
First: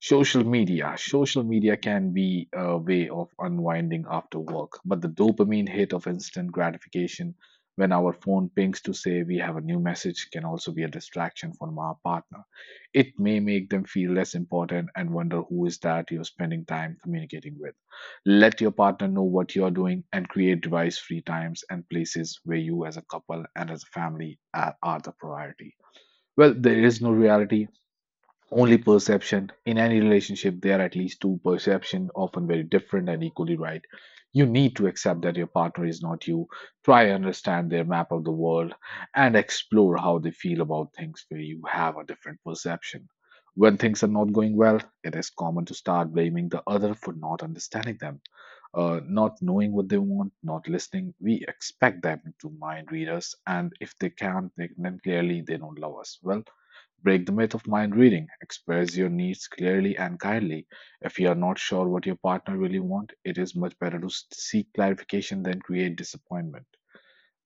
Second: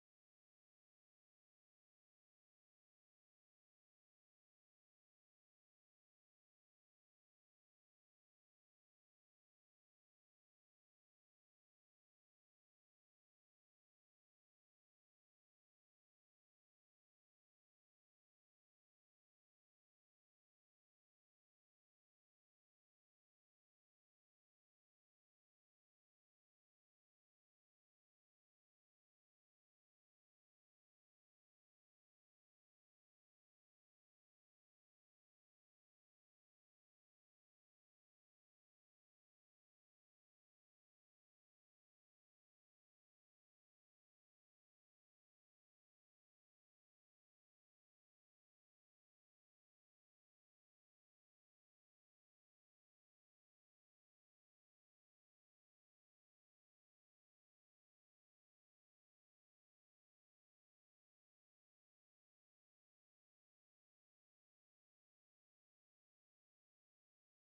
[SPEAKER 1] Social media social media can be a way of unwinding after work, but the dopamine hit of instant gratification when our phone pings to say we have a new message can also be a distraction from our partner. It may make them feel less important and wonder who is that you're spending time communicating with. Let your partner know what you're doing and create device free times and places where you, as a couple and as a family, are, are the priority. Well, there is no reality, only perception in any relationship. There are at least two perception often very different and equally right. You need to accept that your partner is not you. Try and understand their map of the world and explore how they feel about things where you have a different perception. When things are not going well, it is common to start blaming the other for not understanding them, uh, not knowing what they want, not listening. We expect them to mind read us, and if they can't, they, then clearly they don't love us. Well, break the myth of mind reading. Express your needs clearly and kindly. If you are not sure what your partner really wants, it is much better to s- seek clarification than create disappointment.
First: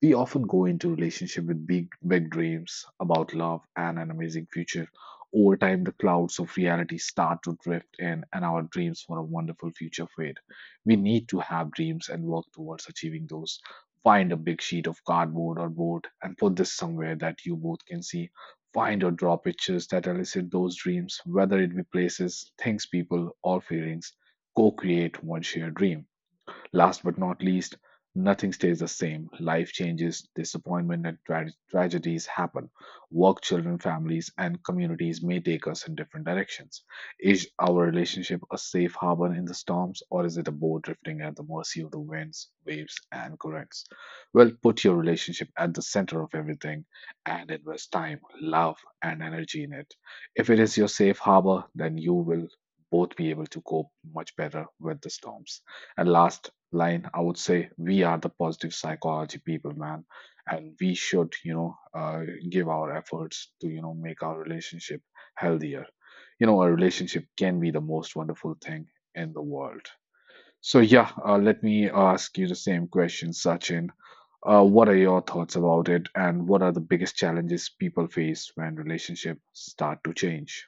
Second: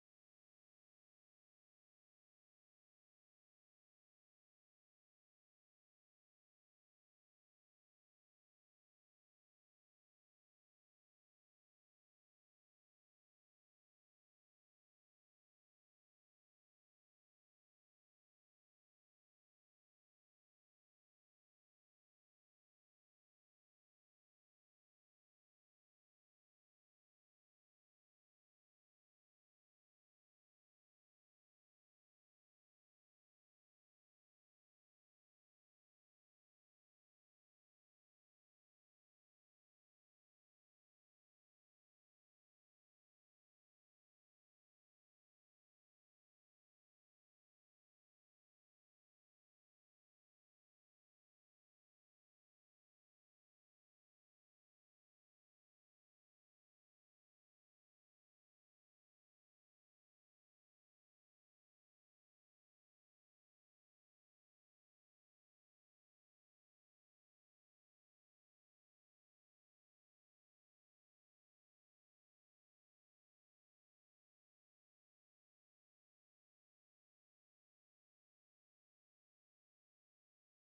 [SPEAKER 1] We often go into relationship with big, big dreams about love and an amazing future. Over time, the clouds of reality start to drift in, and our dreams for a wonderful future fade. We need to have dreams and work towards achieving those. Find a big sheet of cardboard or board and put this somewhere that you both can see. Find or draw pictures that elicit those dreams, whether it be places, things, people, or feelings. Co create one shared dream. Last but not least, nothing stays the same. Life changes, disappointment and tra- tragedies happen. Work, children, families, and communities may take us in different directions. Is our relationship a safe harbor in the storms, or is it a boat drifting at the mercy of the winds, waves, and currents? Well, put your relationship at the center of everything and invest time, love, and energy in it. If it is your safe harbor, then you will both be able to cope much better with the storms. And last line, I would say we are the positive psychology people, man, and we should, you know, uh, give our efforts to, you know, make our relationship healthier. You know, a relationship can be the most wonderful thing in the world. So yeah, uh, let me ask you the same question, Sachin. Uh, what are your thoughts about it, and what are the biggest challenges people face when relationships start to change?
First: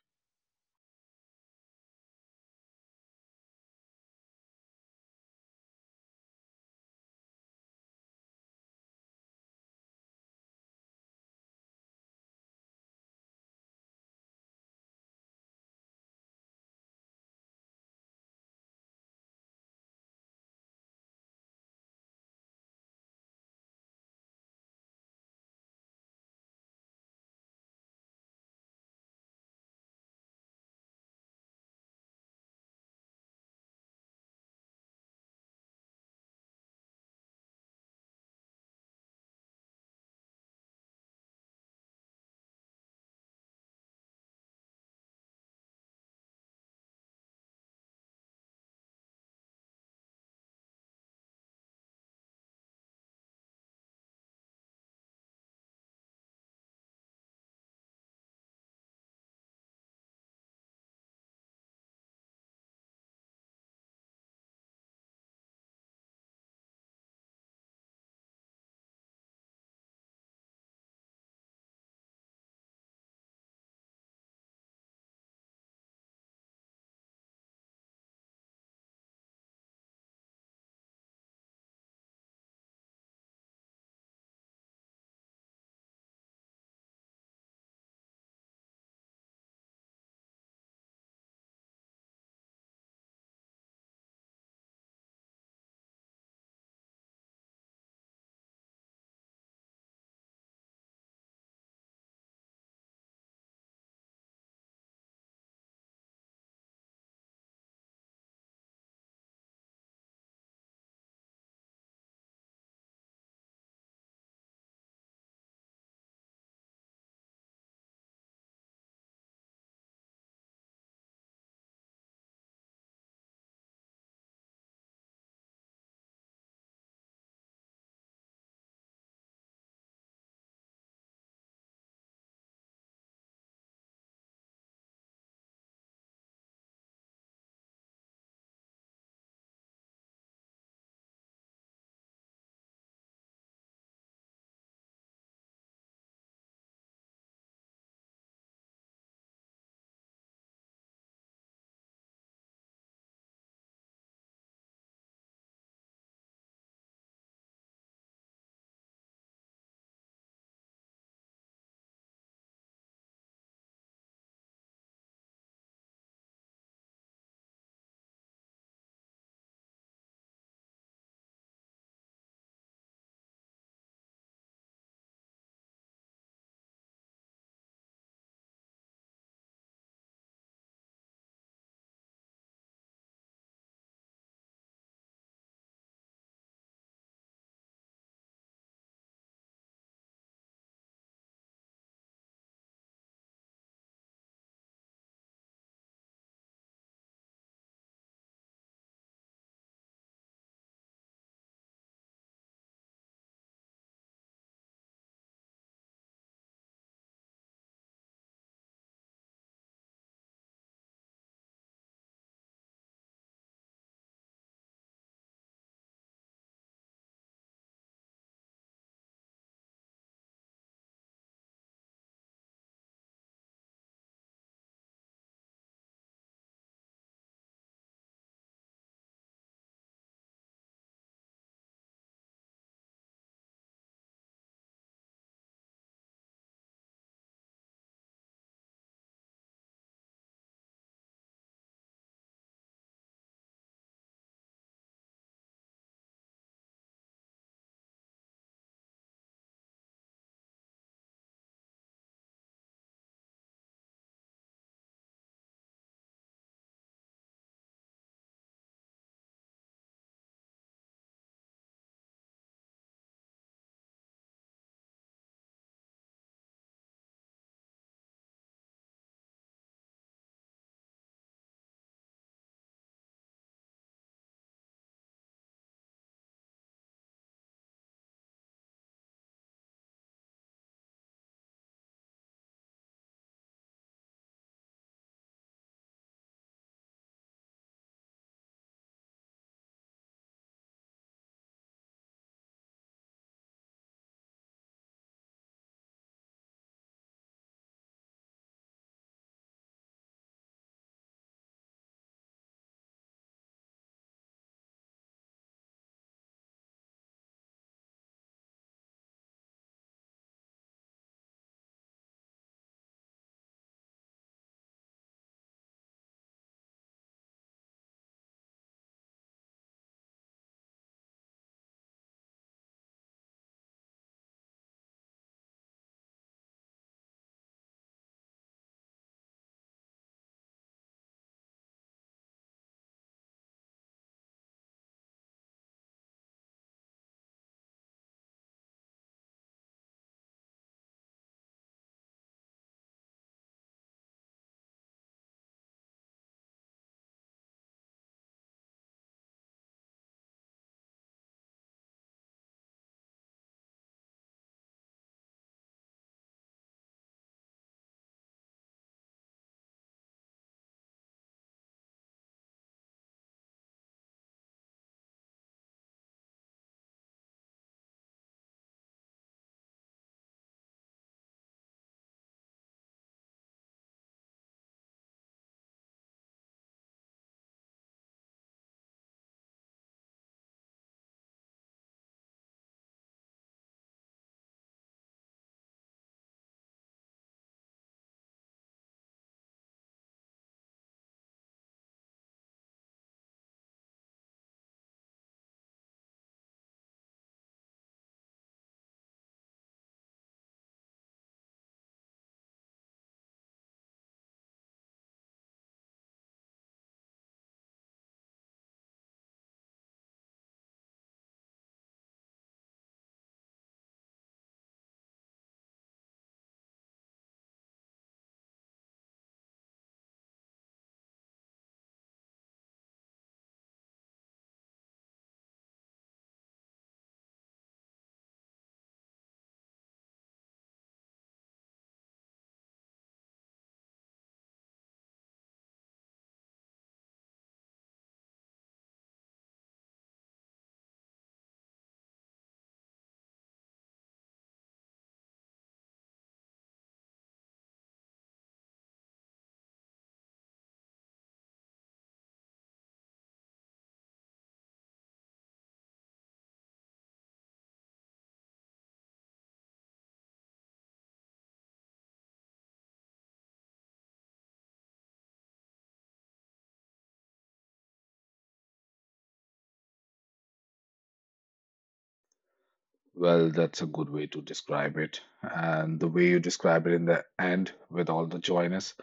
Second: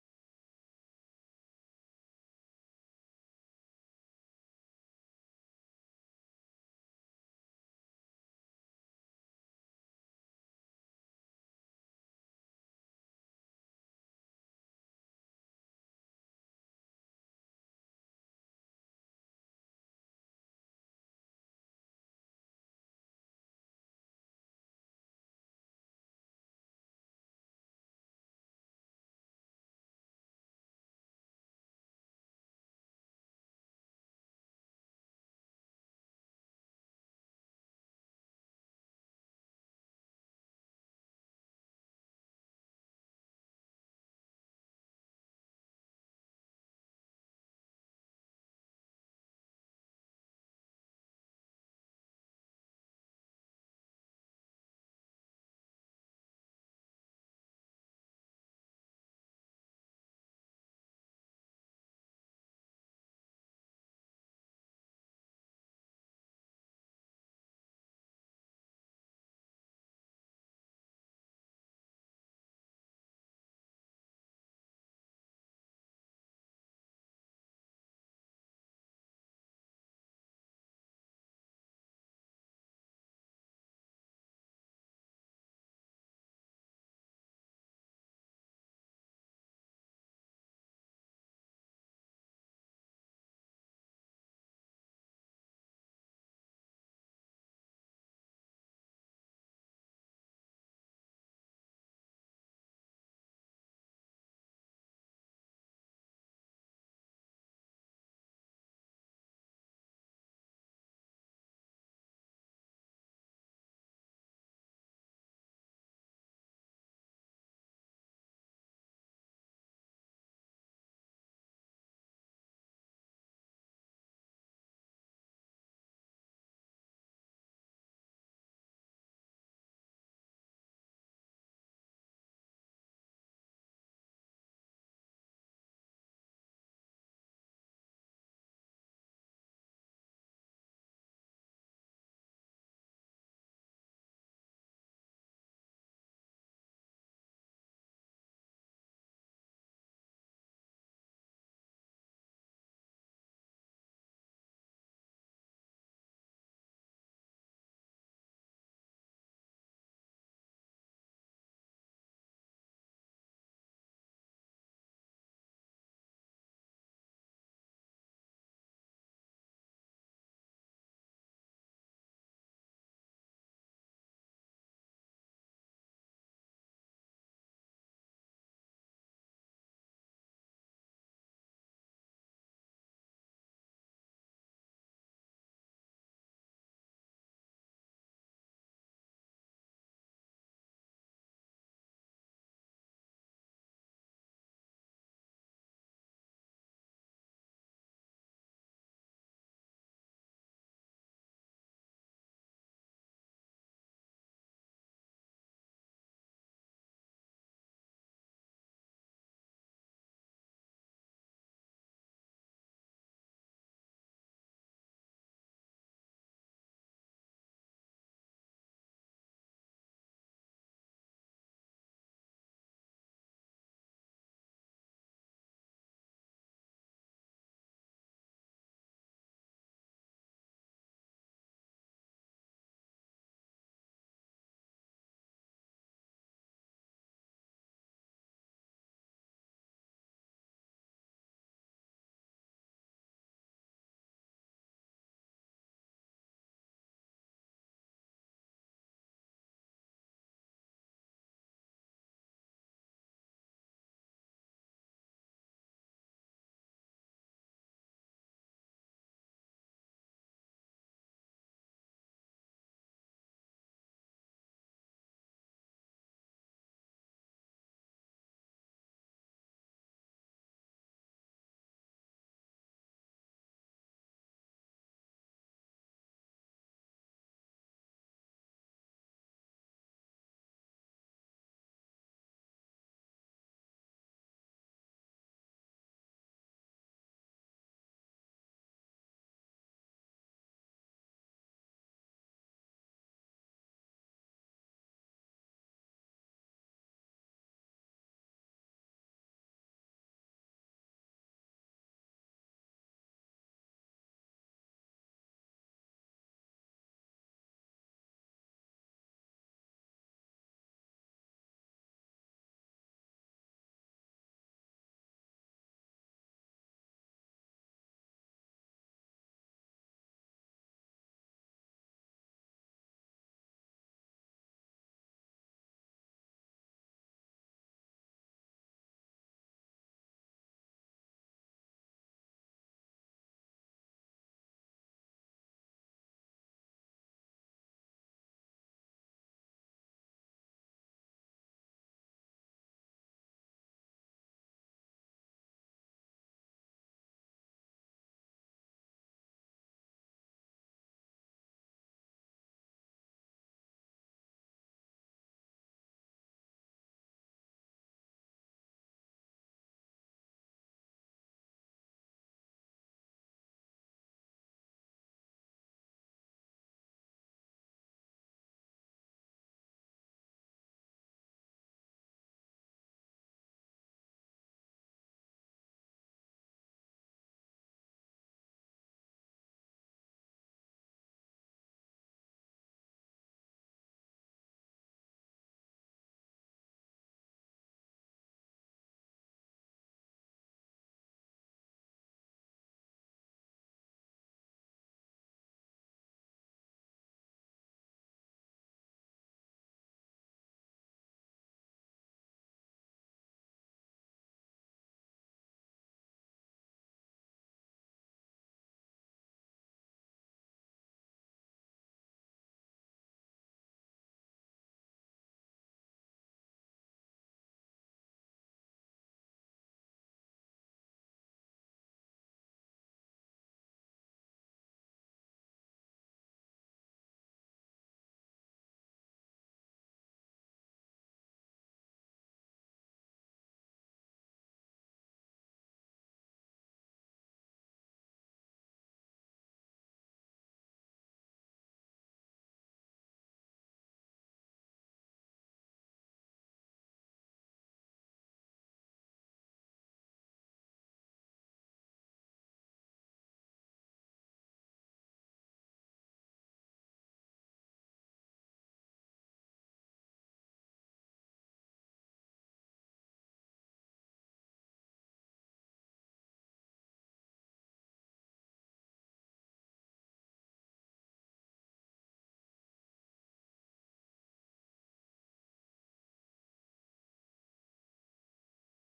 [SPEAKER 1] Well, that's a good way to describe it. And the way you describe it in the end with all the joyness.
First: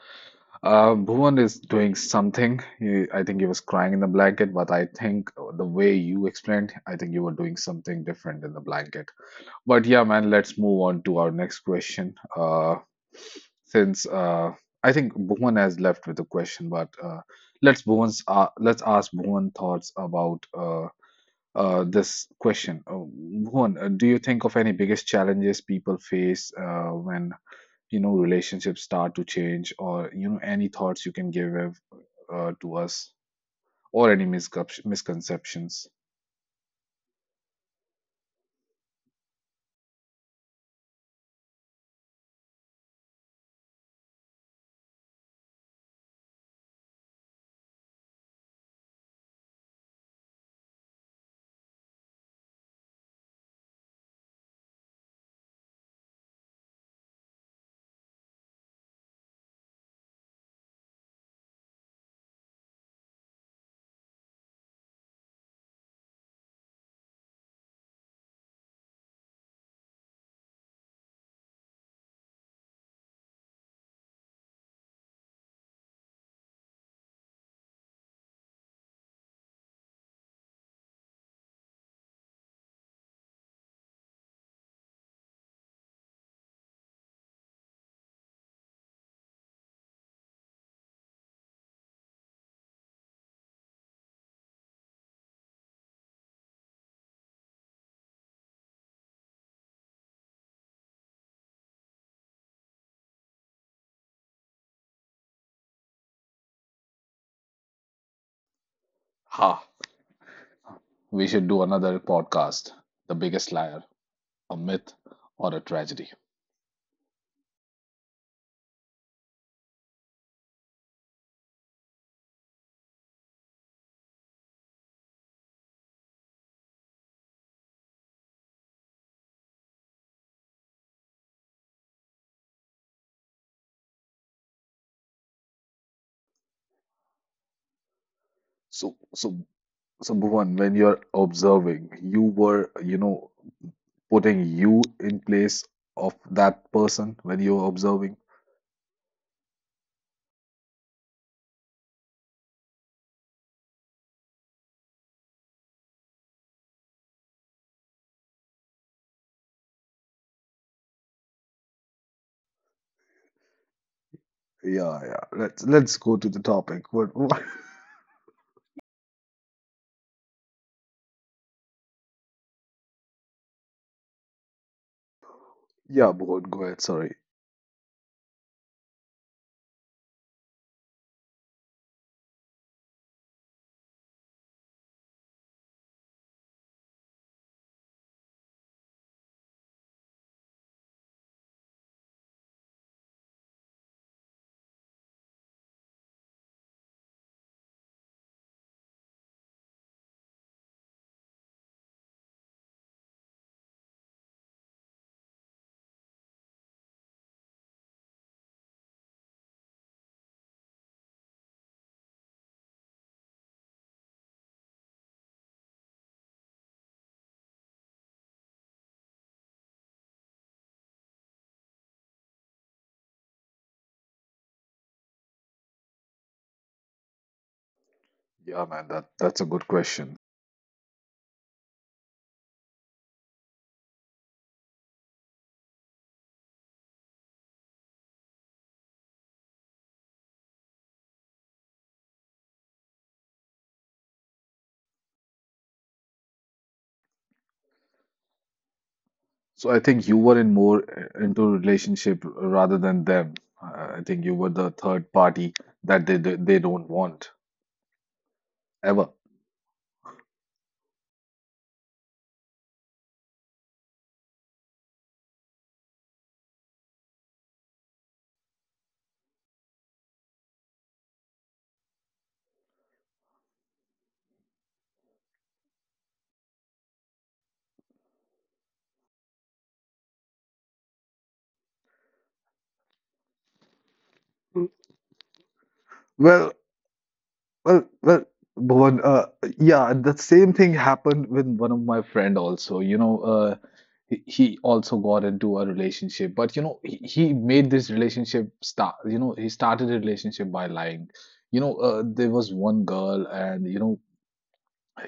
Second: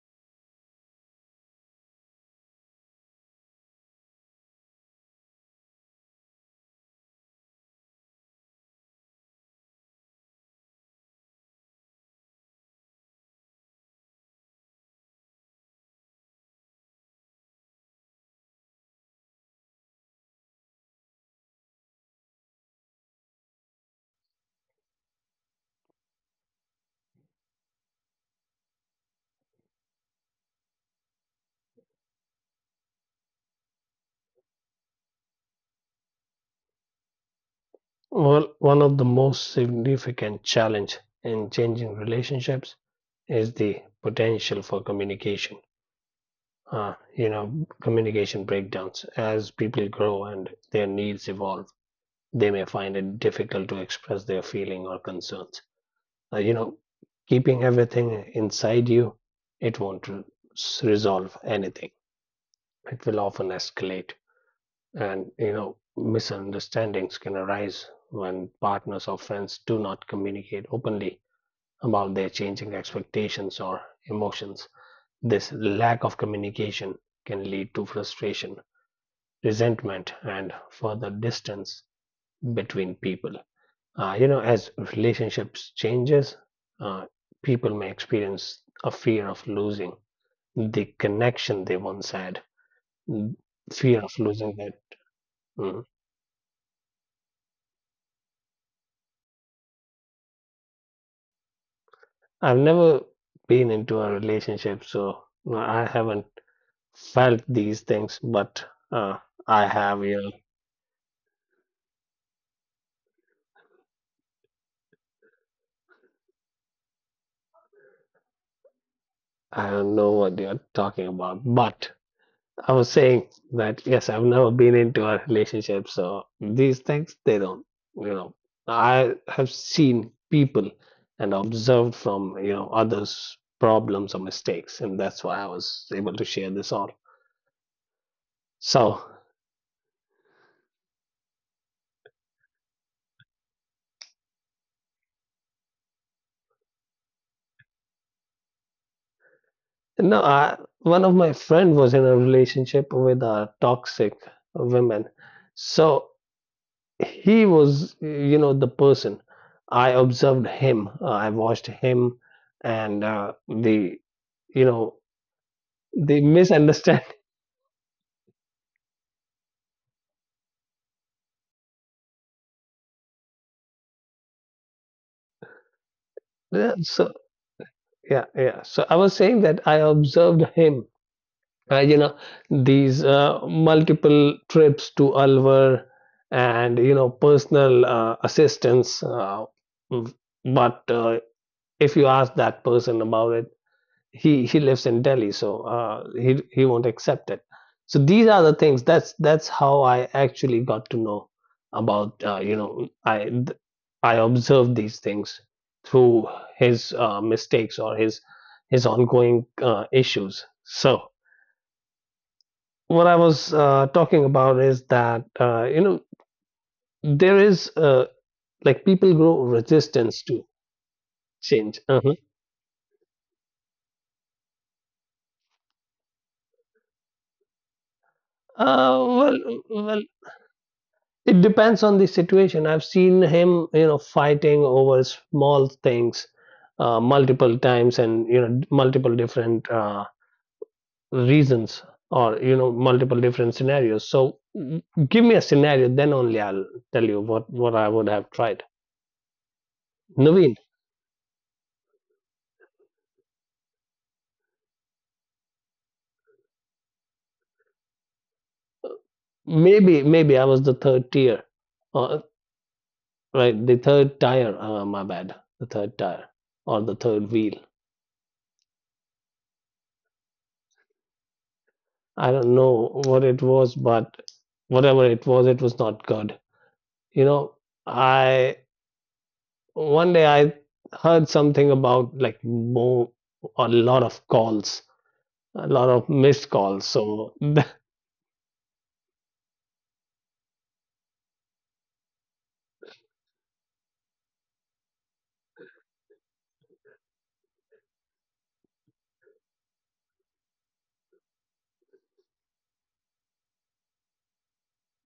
[SPEAKER 1] Uh, Bhuvan is doing something. He, I think he was crying in the blanket, but I think the way you explained, I think you were doing something different in the blanket. But yeah, man, let's move on to our next question. Uh, since uh, I think Bhuvan has left with a question, but uh, let's Bhuvan's uh, let's ask Bhuvan thoughts about uh, uh, this question. Uh, Bhuvan, uh, do you think of any biggest challenges people face uh, when you know relationships start to change, or you know any thoughts you can give uh, to us, or any miscep- misconceptions?
[SPEAKER 2] Well, one of the most significant challenge in changing relationships is the potential for communication uh, you know, communication breakdowns. As people grow and their needs evolve, they may find it difficult to express their feeling or concerns. Uh, you know, Keeping everything inside you, it won't r- s- resolve anything. It will often escalate, and you know, misunderstandings can arise when partners or friends do not communicate openly about their changing expectations or emotions. This lack of communication can lead to frustration resentment and further distance between people. Uh, you know, as relationships changes, uh, people may experience a fear of losing the connection they once had, mm, fear of losing that. Mm. I've never been into a relationship, so no, I haven't felt these things, but uh,
[SPEAKER 1] Ha!
[SPEAKER 2] I have, you know,
[SPEAKER 1] We should do another podcast. The biggest liar, a myth, or a tragedy.
[SPEAKER 2] I don't know what you're talking about, but I was saying that yes, I've never been into a relationship, so these things they don't. You know, I have seen people and observed from you know others' problems or mistakes, and that's why I was able to share this all. So
[SPEAKER 1] So, so, so, Bhuvan, when you're observing, you were you know putting you in place of that person when you're observing.
[SPEAKER 2] no, I, one of my friend was in a relationship with a toxic woman, so he was you know the person. I observed him, uh, I watched him, and uh, the you know
[SPEAKER 1] Yeah, yeah. Let's let's go
[SPEAKER 2] they
[SPEAKER 1] to the topic.
[SPEAKER 2] misunderstand.
[SPEAKER 1] What,
[SPEAKER 2] <laughs>
[SPEAKER 1] what? <laughs> Yeah, Mohan, go ahead.
[SPEAKER 2] So
[SPEAKER 1] Sorry.
[SPEAKER 2] yeah, yeah. So I was saying that I observed him. Uh, you know these uh, multiple trips to Alwar and you know personal uh, assistance. Uh, mm, but uh, if you ask that person about it, he he lives in Delhi, so uh, he he won't accept it. So these are the things. That's that's how I actually got to know about uh, you know I I observed these things through his uh, mistakes or his his ongoing uh, issues. So what I was uh, talking about is that uh, you know there is uh, like people grow resistance to change. Uh-huh.
[SPEAKER 1] Yeah, man,
[SPEAKER 2] Uh,
[SPEAKER 1] that that's a
[SPEAKER 2] well,
[SPEAKER 1] good
[SPEAKER 2] well,
[SPEAKER 1] question.
[SPEAKER 2] it depends on the situation. I've seen him, you know, fighting over small things uh, multiple times and, you know, multiple different uh, reasons or, you know, multiple different scenarios. So mm, give me a scenario, then only I'll tell you what, what I would have tried.
[SPEAKER 1] So I think you were in
[SPEAKER 2] Naveen,
[SPEAKER 1] more uh, into relationship rather than them. Uh, I think you were the third party that they they they don't want ever.
[SPEAKER 2] maybe, maybe I was the third tier, uh, right? The third tire, uh, my bad, the third tire or the third wheel. I don't know what it was, but whatever it was, it was not good. You know, I one day I heard something about like more a lot of calls a lot of missed
[SPEAKER 1] Well,
[SPEAKER 2] calls so <laughs>
[SPEAKER 1] Well, well, Bhuvan, uh, yeah, the same thing happened with one of my friend also. You know, uh, he, he also got into a relationship, but you know, he, he made this relationship start. You know, he started a relationship by lying. You know, uh, there was one girl, and you know,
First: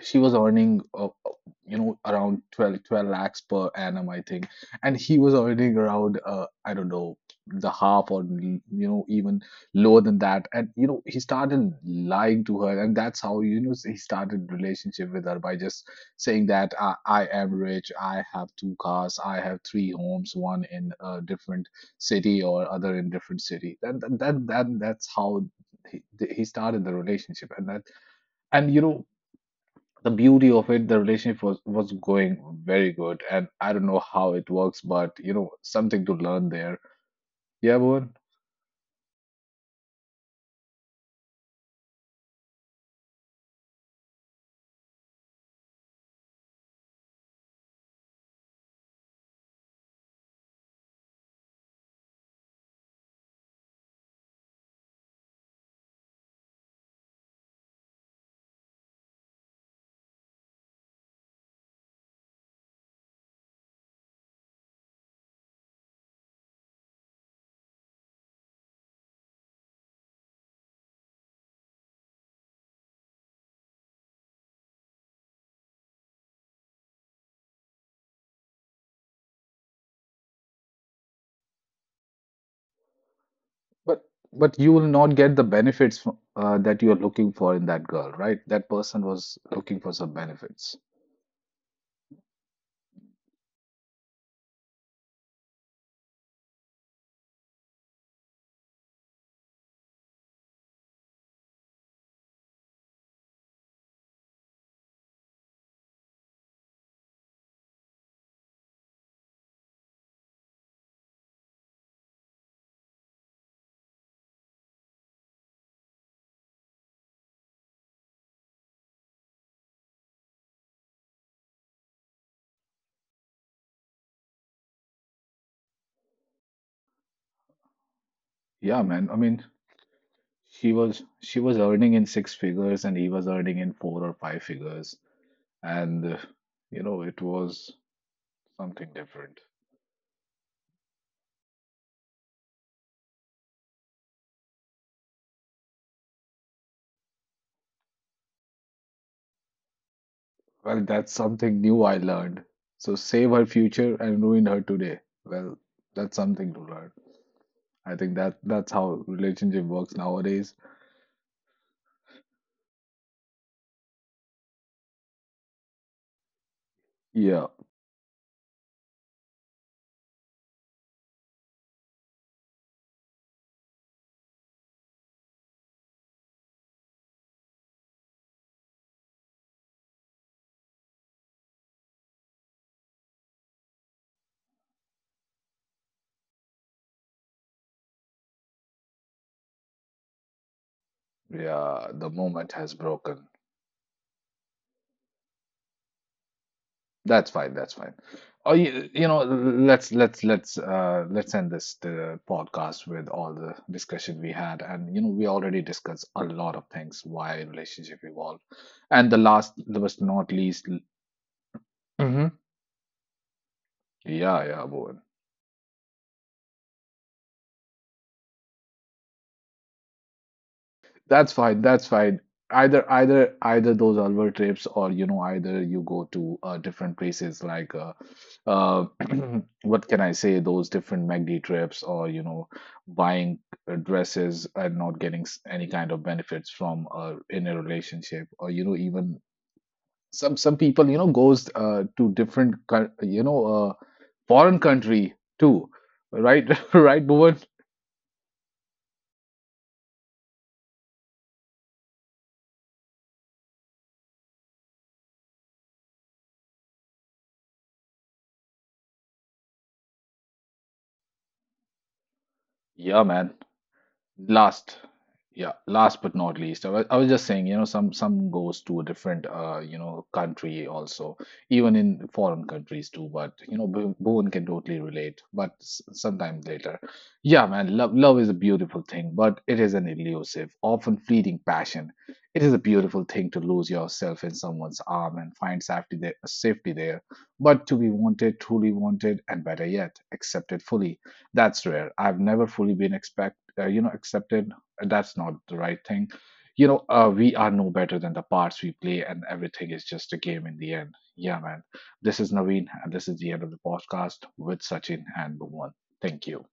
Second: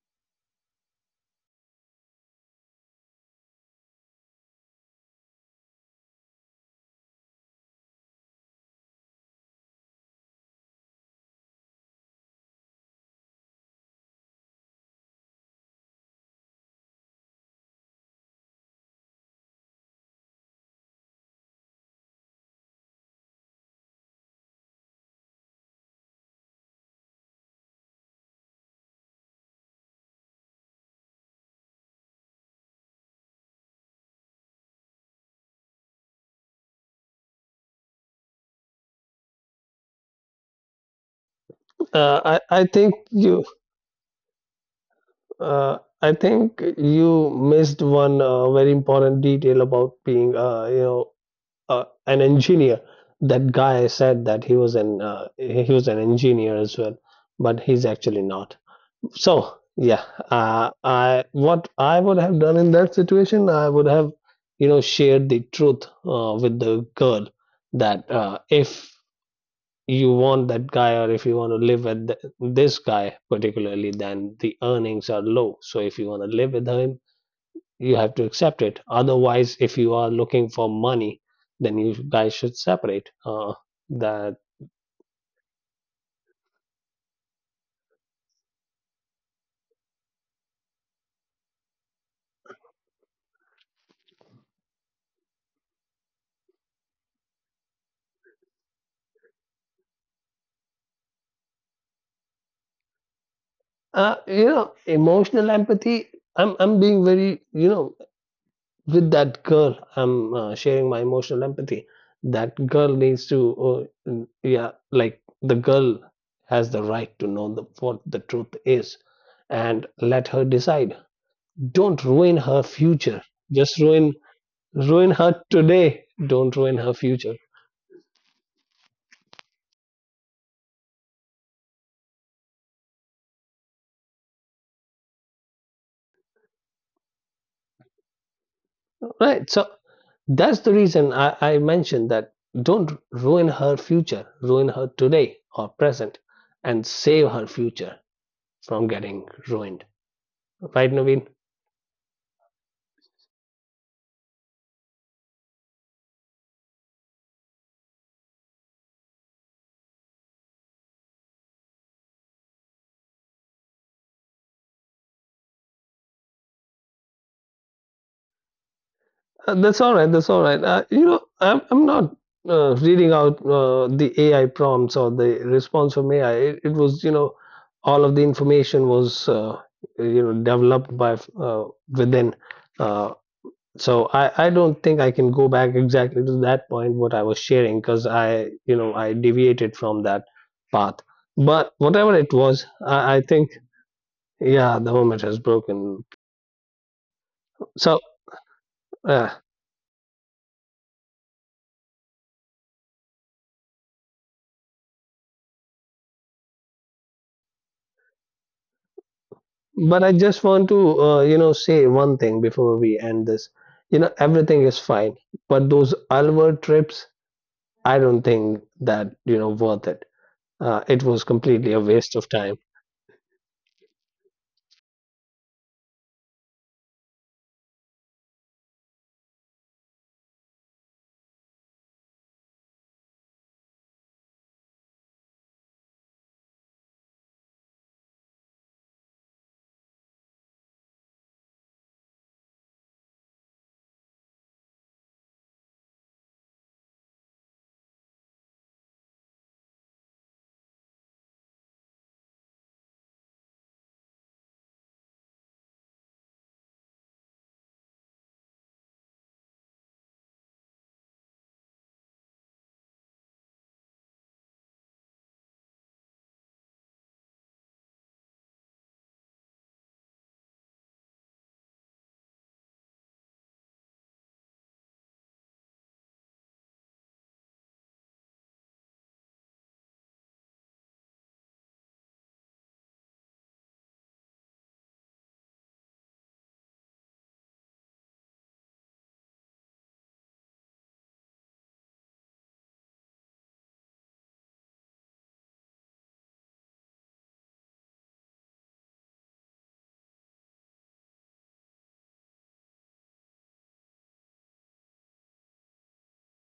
[SPEAKER 1] she was earning uh, uh, you know around twelve, twelve lakhs per annum, I think, and he was earning around uh, I don't know, the half or you know even lower than that, and you know he started lying to her, and that's how you know he started relationship with her by just saying that i, I am rich, I have two cars, I have three homes, one in a different city or other in different city, that that that, that that's how he, he started the relationship, and that and you know the beauty of it, the relationship was was going very good, and I don't know how it works, but you know, something to learn there. Yeah, Bhuvan.
[SPEAKER 2] uh, i i think you uh, I think you missed one uh, very important detail about being uh, you know uh, an engineer. That guy said that he was an uh, he was an engineer as well, but he's actually not. So yeah, uh, I what I would have done in that situation, I would have, you know, shared the truth uh, with the girl that uh, if you want that guy or if you want to live with th- this guy particularly, then the earnings are low. So if you want to live with him, you have to accept it. Otherwise, if you are looking for money, then you guys should separate. Uh,
[SPEAKER 1] But
[SPEAKER 2] that
[SPEAKER 1] but you will not get the benefits fro- uh, that you are looking for in that girl, right? That person was looking for some benefits.
[SPEAKER 2] uh, you know, emotional empathy. I'm I'm being very you know with that girl I'm uh, sharing my emotional empathy. That girl needs to uh, mm, yeah, like the girl has the right to know the, what the truth is, and let her decide. Don't ruin her future, just ruin ruin her today, don't ruin her future,
[SPEAKER 1] Yeah, man. I mean, She was she was earning in six figures and he was earning in four or five figures. And uh, you know, it was something different.
[SPEAKER 2] right? So that's the reason i, I mentioned that don't ruin her future, ruin her today or present, and save her future from getting ruined, right
[SPEAKER 1] Well, that's
[SPEAKER 2] Naveen?
[SPEAKER 1] something new I learned. So save her future and ruin her today. Well, that's something to learn. I think that that's how relationship works nowadays. Yeah,
[SPEAKER 2] Uh, That's all right. That's all right. Uh, you know, I'm I'm not uh, reading out uh, the A I prompts or the response from A I. It, it was, you know, all of the information was, uh, you know, developed by uh, within. Uh, so I I don't think I can go back exactly to that point what I was sharing because I you know I deviated from that path. But
[SPEAKER 1] yeah, the
[SPEAKER 2] whatever it
[SPEAKER 1] moment
[SPEAKER 2] was,
[SPEAKER 1] has
[SPEAKER 2] I, I
[SPEAKER 1] broken.
[SPEAKER 2] think yeah, the hermit has broken.
[SPEAKER 1] That's fine. That's fine.
[SPEAKER 2] So.
[SPEAKER 1] Oh, you, you
[SPEAKER 2] uh,
[SPEAKER 1] know, let's let's let's uh, let's end this the podcast with all the discussion we had, and you know, we already discussed a lot of things why relationship evolve, and the last, the was
[SPEAKER 2] But I
[SPEAKER 1] not
[SPEAKER 2] just
[SPEAKER 1] least,
[SPEAKER 2] want to, uh, you know, say one
[SPEAKER 1] hmm
[SPEAKER 2] thing before we end this. You know,
[SPEAKER 1] yeah, yeah,
[SPEAKER 2] everything is
[SPEAKER 1] boy.
[SPEAKER 2] fine, but those Alwar trips, I don't think that, you know, worth it. Uh, it
[SPEAKER 1] That's
[SPEAKER 2] was
[SPEAKER 1] fine.
[SPEAKER 2] completely
[SPEAKER 1] That's
[SPEAKER 2] a
[SPEAKER 1] fine.
[SPEAKER 2] waste of time.
[SPEAKER 1] Either either either those Alwar trips or you know either you go to uh, different places like uh, uh <clears throat> what can I say, those different M A C D trips or you know buying uh, dresses and not getting s- any kind of benefits from uh, in a relationship or you know even some some people you know goes uh, to different coun- you know uh, foreign country too, right? <laughs> Right, Bhuvan? Yeah, man. Last, yeah, last but not least, I was, I was just saying, you know, some some goes to a different, uh, you know, country also, even in foreign countries too. But you know, Bhu- Bhuvan can totally relate. But s- sometime later, yeah, man, love love is a beautiful thing, but it is an elusive, often fleeting passion. It is a beautiful thing to lose yourself in someone's arm and find safety there, safety there. But to be wanted, truly wanted, and better yet, accepted fully, that's rare. I've never fully been expect uh, you know accepted. Uh, that's not the right thing. You know, uh, we are no better than the parts we play, and everything is just a game in the end. Yeah, man. This is Naveen, and this is the end of the podcast with Sachin and Bhuvan. Thank you.